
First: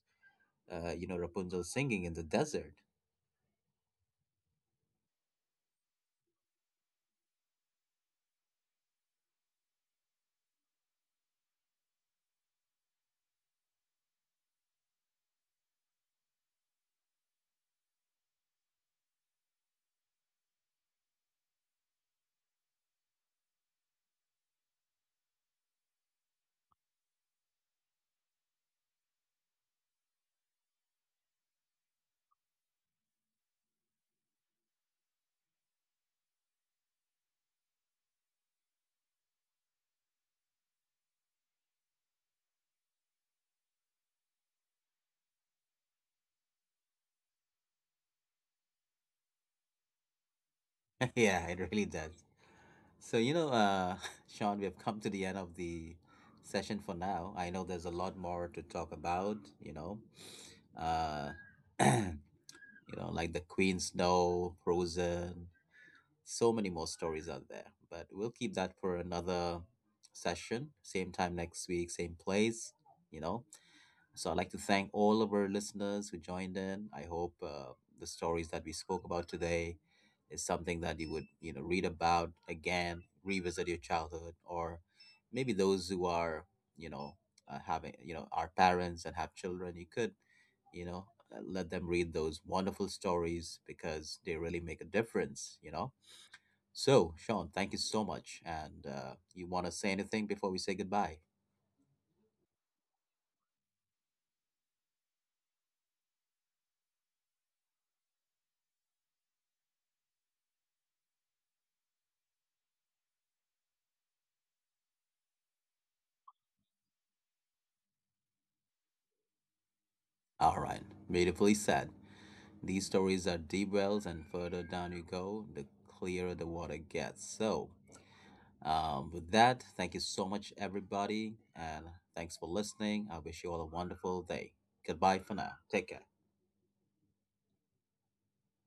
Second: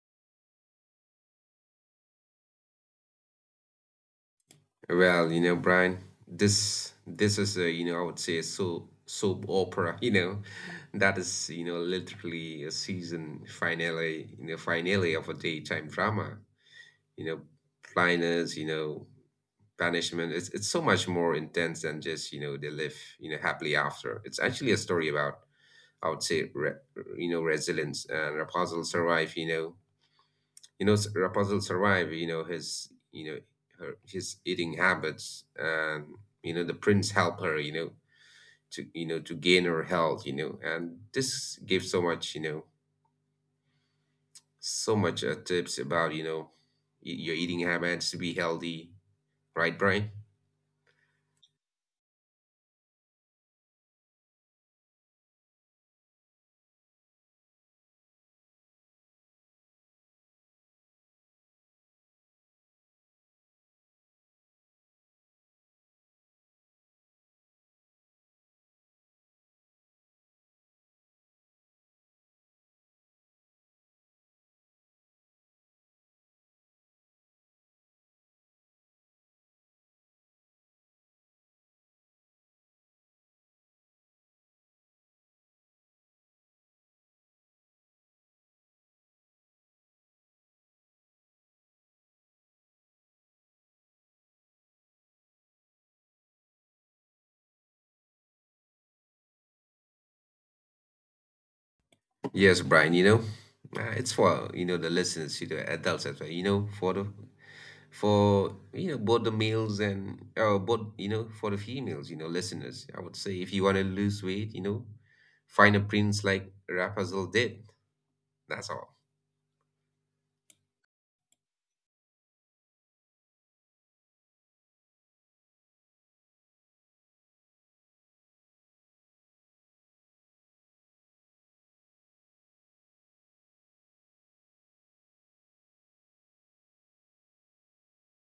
S1: Rapunzel singing in the desert.
S2: Well, Brian, this is a, I would say a soap opera. That is, literally a season finale, finale of a daytime drama. You know, blindness, banishment. It's so much more intense than just, they live, happily after. It's actually a story about, I would say, resilience, and Rapunzel survive, Rapunzel survive his her his eating habits, and the prince help her, to to gain her health, and this gives so much, so much, tips about, your eating habits to be healthy, right, Brian?
S1: Yeah, it really does. So, Sean, we have come to the end of the session for now. I know there's a lot more to talk about, uh, you like the Queen's Snow, Frozen, so many more stories out there. But we'll keep that for another session, same time next week, same place, you know. So I'd like to thank all of our listeners who joined in. I hope the stories that we spoke about today is something that you would, read about again, revisit your childhood, or maybe those who are, you know, having, are parents and have children. You could, you know, let them read those wonderful stories because they really make a difference. So, Sean, thank you so much. And, you want to say anything before we say goodbye?
S2: Yes, Brian, it's for, the listeners, adults as well, for the for both the males, and both for the females, listeners, I would say, if you want to lose weight, find a prince like Rapunzel did. That's all.
S1: All right, beautifully said. These stories are deep wells, and further down you go, the clearer the water gets. So, with that, thank you so much, everybody, and thanks for listening. I wish you all a wonderful day. Goodbye for now. Take care.